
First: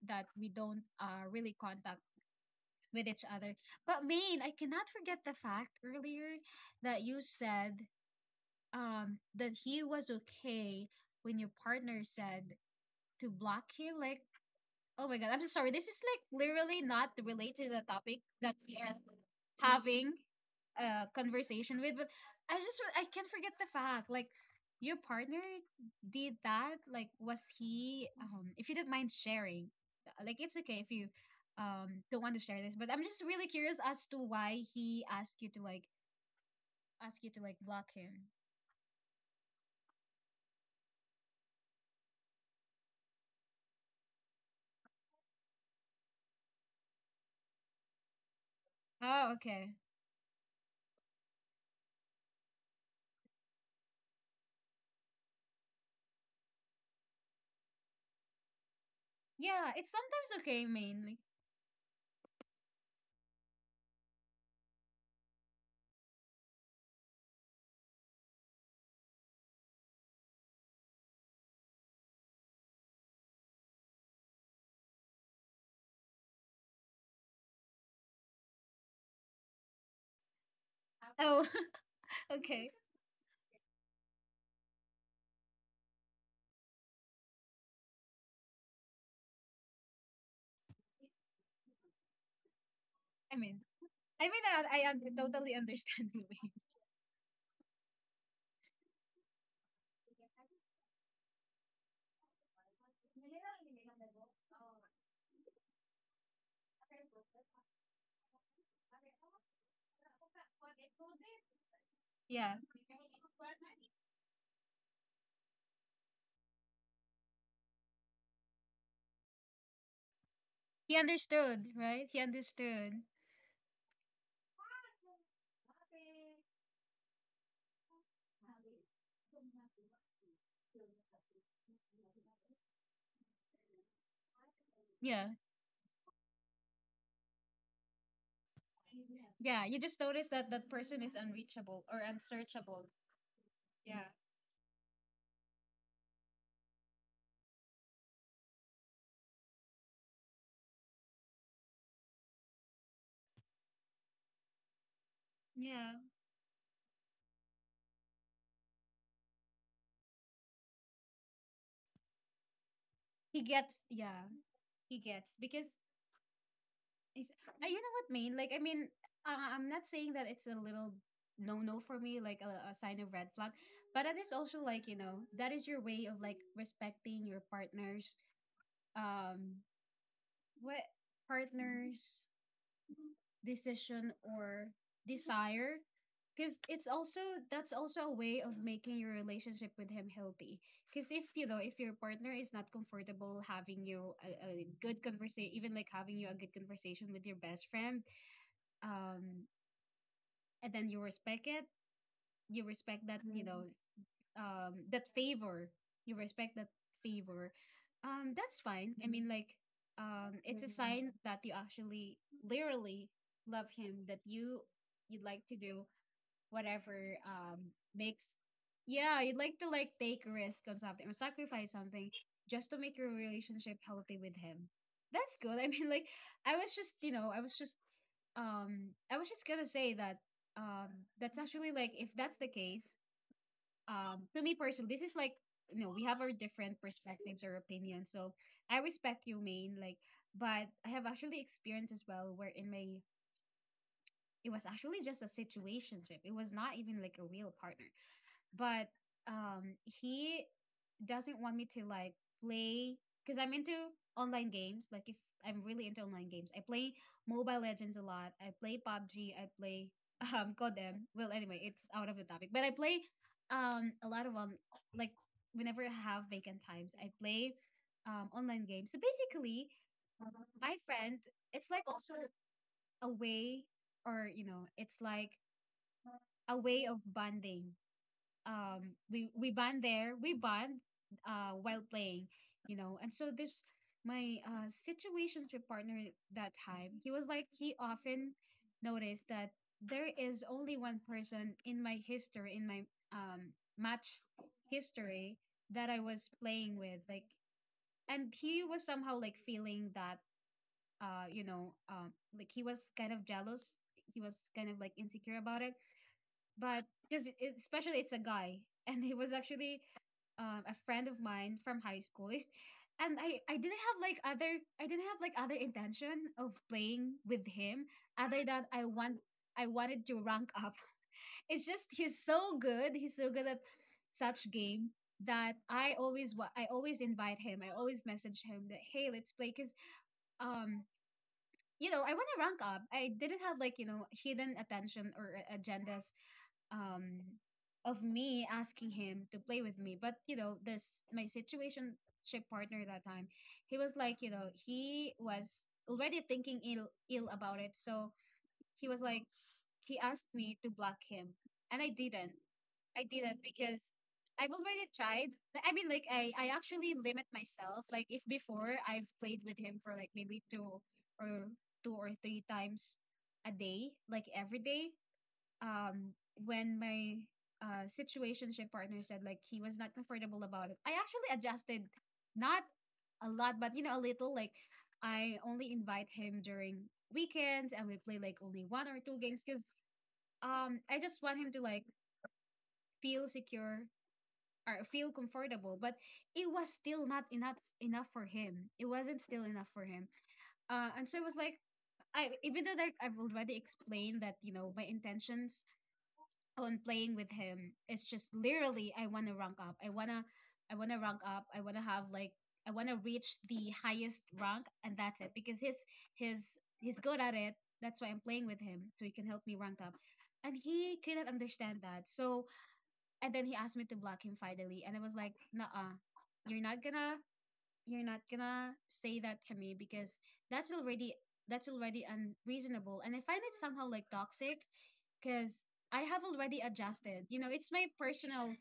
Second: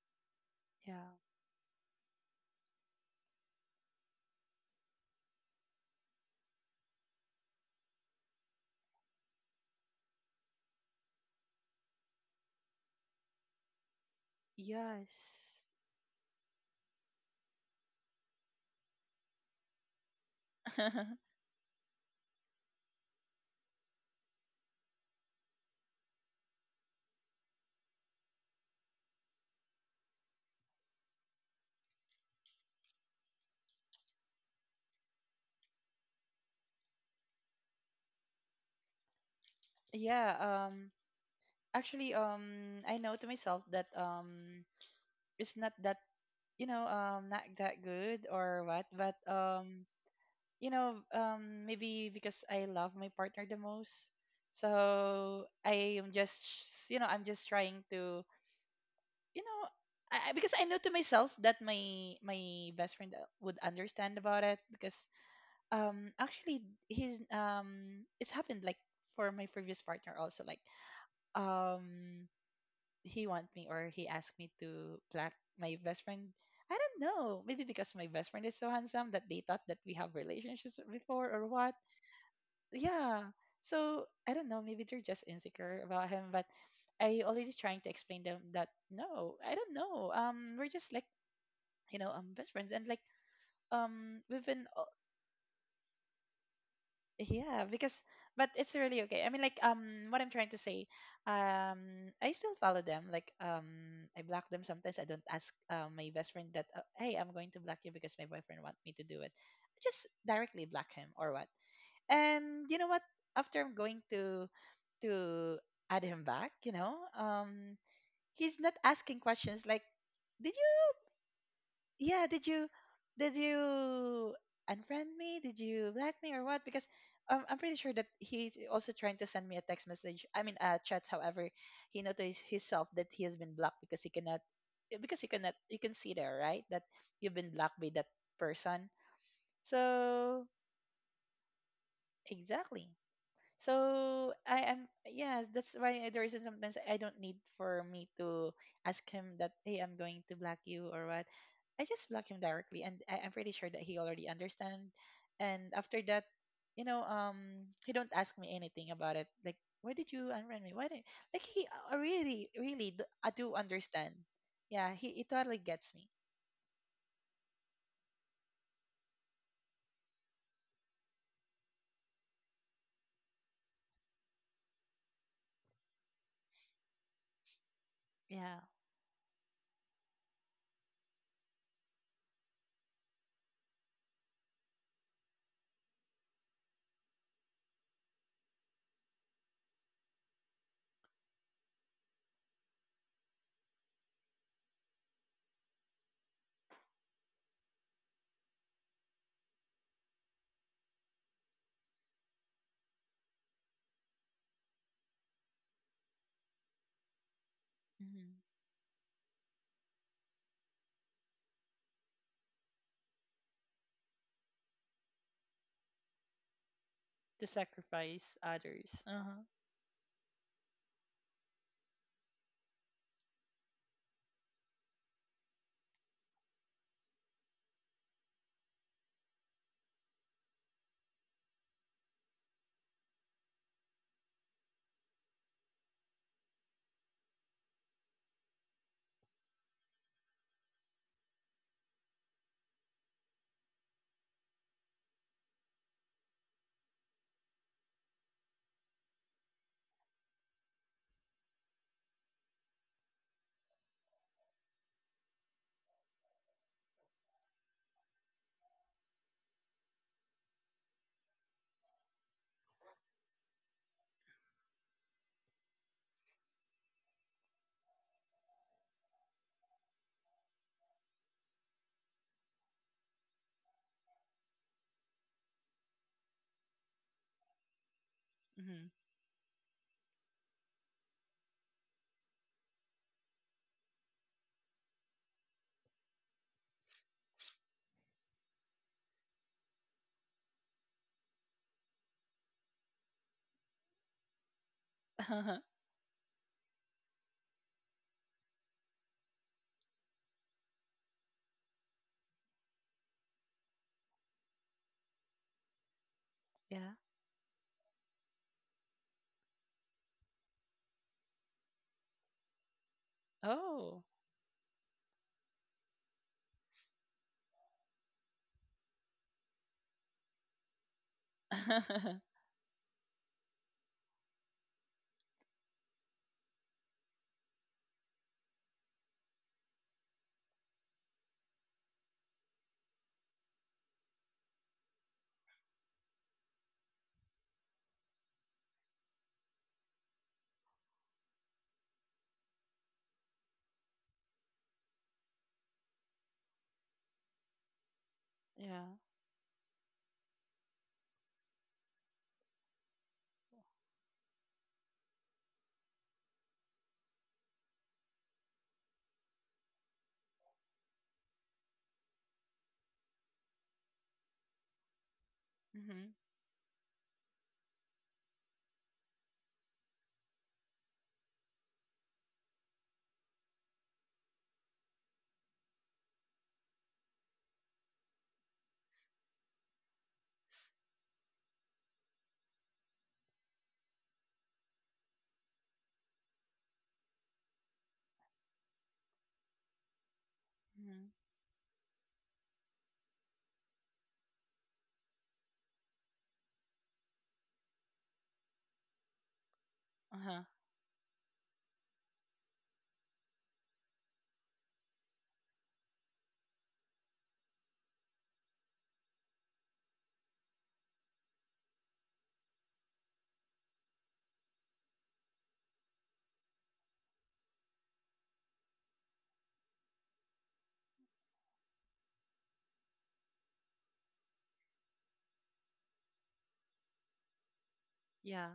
S1: that we don't
S2: Yeah.
S1: really contact with each other. But main, I cannot forget the fact earlier that you said that he was okay when your partner said to block him, like... Oh my god, I'm so
S2: Yes.
S1: sorry. This is like literally not related to the topic that we are having a
S2: [laughs]
S1: conversation with, but I just, I can't forget the fact, like, your partner did that. Like, was he? If you don't mind sharing, like, it's okay if you don't want to share this, but I'm just really curious as to why he asked you to like ask you to like block him.
S2: Yeah, actually, I know to myself that it's not that, you know, not that good or what, but
S1: Oh, okay.
S2: you know, maybe because I love my partner the most. So I am just you know, I'm just trying to, you know,
S1: Yeah, it's sometimes
S2: because I
S1: okay
S2: know to
S1: mainly.
S2: myself that my best friend, would understand about it, because actually, he's it's happened like for my previous partner also, like, um he want me, or he asked me to plaque my best friend. I don't know, maybe because my best friend is so handsome that they thought that we have relationships before or
S1: Oh,
S2: what.
S1: [laughs] okay.
S2: Yeah, so I don't know, maybe they're just insecure about him. But I already trying to explain them that no, I don't know, we're just like, you know, best friends, and like
S1: I mean, I
S2: we've
S1: mean,
S2: been,
S1: totally understand [laughs] the way.
S2: yeah, because, but it's really okay. I mean, like, what I'm trying to say, I still follow them, like I block them. Sometimes I don't ask, my best friend that, hey, I'm going to block you because my boyfriend want me to do it. I just directly block him or what.
S1: Yeah.
S2: And you know what, after, I'm going to add him back. You know, he's not asking questions like, did you,
S1: He understood, right? He
S2: yeah, did you
S1: understood.
S2: did you unfriend me? Did you black me or what? Because, I'm pretty sure that he also trying to send me a text message, I mean a chat. However, he noticed himself that he has been blocked, because he cannot, because
S1: Yeah.
S2: he cannot, you can see there, right, that you've been blocked by that person.
S1: Yeah. You just notice
S2: So,
S1: that that person is unreachable or unsearchable.
S2: exactly.
S1: Yeah.
S2: So I am, yes, that's why the reason sometimes I don't need for me to ask him that, hey, I'm going to block you or what. I just block him directly, and I'm pretty sure that he already understand. And
S1: Yeah.
S2: after that, you know, he don't ask me anything about it. Like, why did you unfriend me? Why did, like he, I
S1: He
S2: do
S1: gets,
S2: understand.
S1: yeah.
S2: Yeah,
S1: He
S2: he
S1: gets.
S2: totally
S1: Because
S2: gets me.
S1: is, you know what I mean? Like, I mean, I'm not saying that it's a little no no for me, like a sign of red flag, but it is also like, you know, that is your way of like respecting your partner's
S2: Yeah.
S1: um what, partner's decision or desire, because it's also, that's also a way of making your relationship with him healthy. Because if you know, if your partner is not comfortable having you a good conversation, even like having you a good conversation with your best friend, um and then you respect it, you respect that, you know, that favor, you respect that favor,
S2: Hmm.
S1: that's fine. I mean, like, it's a sign that you actually literally love him, that you, you'd like to do whatever
S2: To
S1: makes...
S2: sacrifice others.
S1: yeah, you'd
S2: Uh-huh.
S1: like to like take risk on something or sacrifice something just to make your relationship healthy with him. That's good. [laughs] I mean, like, I was just I was just gonna say that um that's actually like, if that's the case, to me personally this is like, you know, we have our different perspectives or opinions, so I respect you, main, like, but I have actually experienced as well where in my... it was actually just a situationship, it was not even like a real partner, but he doesn't want me to like play because I'm into online games. Like, if I'm really into online games, I play Mobile Legends a lot. I play PUBG. I play [laughs] Codem. Well, anyway, it's out of the topic. But I play a lot of like whenever I have vacant times, I play online games. So basically, my friend, it's like also a way, or you know, it's like a way of bonding. We bond there, we bond while playing, you know. And so this, my situationship partner at that time, he was like, he often noticed that there is only one person in my history, in my um match history,
S2: Mm-hmm.
S1: that I was playing with, like, and he was somehow like feeling that, you know, like he was kind of jealous, he was kind of like insecure about it. But
S2: [laughs] Yeah.
S1: because it, especially it's a guy, [laughs] and he was actually a friend of mine from high school. It's- and I didn't have
S2: Oh.
S1: like other, I didn't have like other intention of playing with him other than I want, I wanted to rank up. [laughs] It's just he's
S2: [laughs]
S1: so good, he's so good at such game that I always I always invite him, I always message him that hey let's play because um you know, I want to rank up. I didn't have like, you know, hidden attention or agendas um of me asking him to play with me. But, you know, this my situation ship partner that time, he was like, you know, he was already thinking ill about it. So he was
S2: Yeah.
S1: like, he asked me to block him. And I didn't. I didn't because I've already tried. Like, I mean, like I actually limit myself. Like if before I've played with him for like maybe two or two or three times a day, like every day.
S2: Mm-hmm.
S1: Um, when my situationship partner said like he was not comfortable about it, I actually adjusted, not a lot, but you know a little. Like I only invite him during weekends, and we play like only one or two games because I just want him to like feel secure or feel comfortable, but it was still not enough for him, it wasn't still enough for him.
S2: Mm-hmm.
S1: And so it was like, I, even though that I've already explained that, you know, my intentions on playing with him is just literally I want to rank up, I want to,
S2: Uh-huh.
S1: I want to rank up, I want to have like, I want to reach the highest rank, and that's it, because his, he's good at it, that's why I'm playing with him, so he can help me rank up, and he couldn't understand that. So and then he asked me to block him finally, and I was like, "Nah, you're not gonna, you're not gonna say that to me because that's already, that's already unreasonable." And I find it somehow like toxic, because I have already adjusted. You know,
S2: Yeah.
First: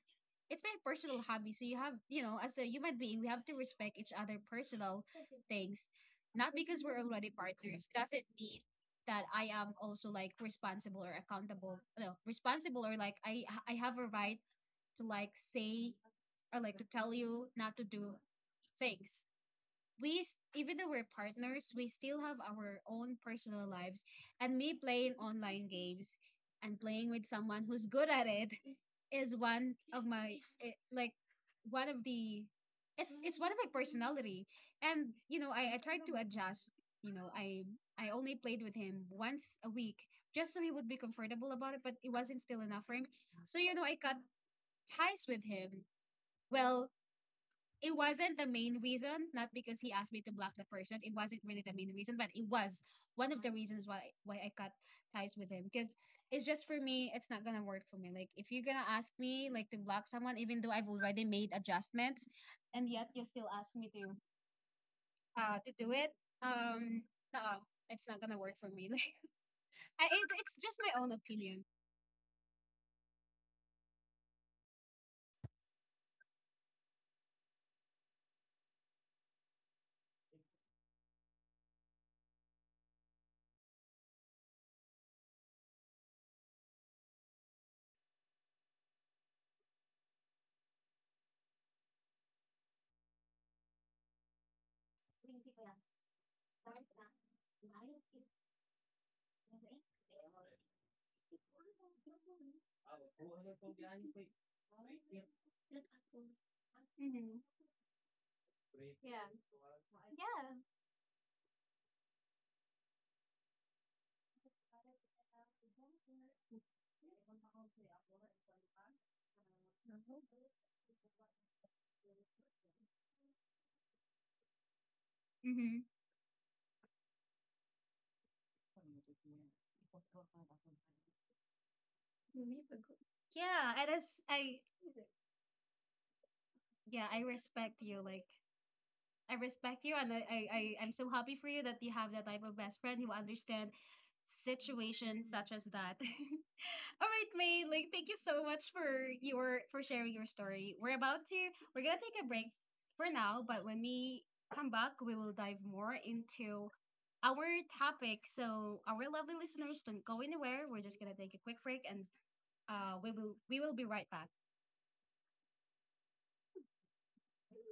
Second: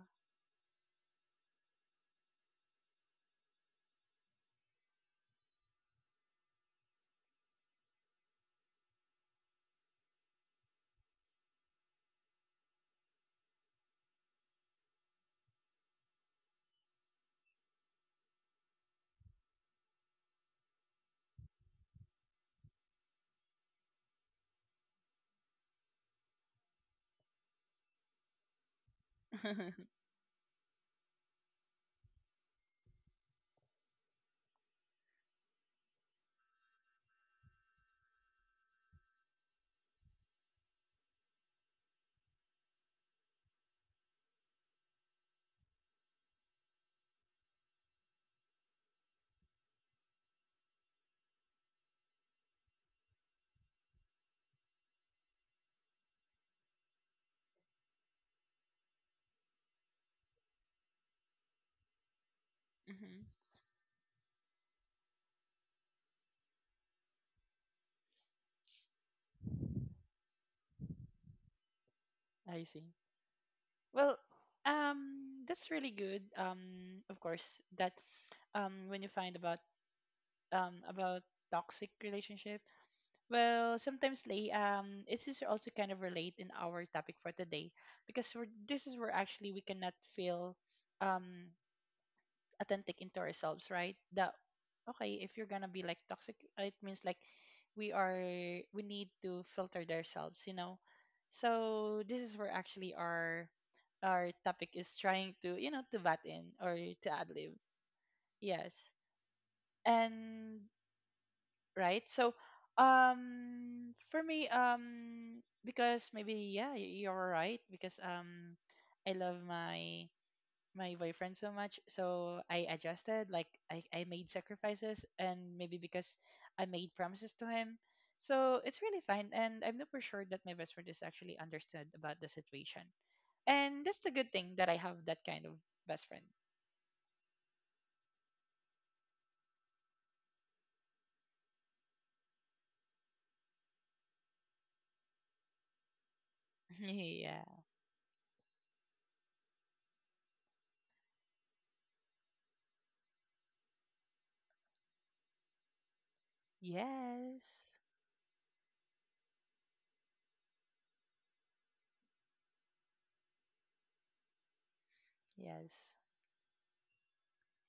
S1: it's my personal hobby. So you have, you know, as a human being, we have to respect each other personal things. Not because we're already partners doesn't mean that I am also like responsible or accountable. No, responsible or like I have a right to like say or like to tell you not to do things. We, even though we're partners, we still have our own personal lives. And me playing online games and playing with someone who's good at it [laughs] is
S2: [laughs] Mm-hmm.
S1: one of my like one of the, it's one of my personality. And you know, I tried to adjust. You know, I only played with him once a week just so he would be comfortable about it, but it wasn't still enough for him. So you know, I cut ties with him. Well, it wasn't the main reason, not because he asked me to block the person. It wasn't really the main reason, but it was one of the reasons why I cut ties with him. Because it's just, for me, it's not gonna work for me. Like if you're gonna ask me like to block someone, even though I've already made adjustments, and yet you still ask me to do it, um, no, it's not gonna work for me. [laughs] Like I, it, it's just my own opinion.
S2: I see. Well, that's really good. Of course, that when you find about toxic relationship, well, sometimes, Lay, this is also kind of relate in our topic for today, because we're, this is where actually we cannot feel um authentic into ourselves, right? That, okay, if you're gonna be like toxic, it means like we are, we need to filter ourselves, you know. So this is where actually our topic is trying to, you know, to bat in or to ad lib. Yes, and right. So for me, because, maybe, yeah, you're right, because I love my boyfriend so much. So I adjusted, like, I made sacrifices. And maybe
S1: Mm-hmm.
S2: because I made promises to him. So it's really fine. And I'm not for sure that my best friend is actually understood about the situation.
S1: Yeah,
S2: And
S1: and
S2: that's the
S1: as
S2: good thing
S1: I...
S2: that I have that kind of best friend.
S1: yeah, I respect you, like, I respect you, and I'm so happy for you that you have that type of best friend who understand situations such as that. [laughs] All right,
S2: [laughs]
S1: May,
S2: Yeah.
S1: like thank you so much for your, for sharing your story. We're about to, we're gonna take a break for now, but when we come back, we will dive more into our
S2: Yes.
S1: topic. So our lovely listeners, don't go anywhere. We're just gonna take a quick break, and we will, we will be right back.
S2: Yes.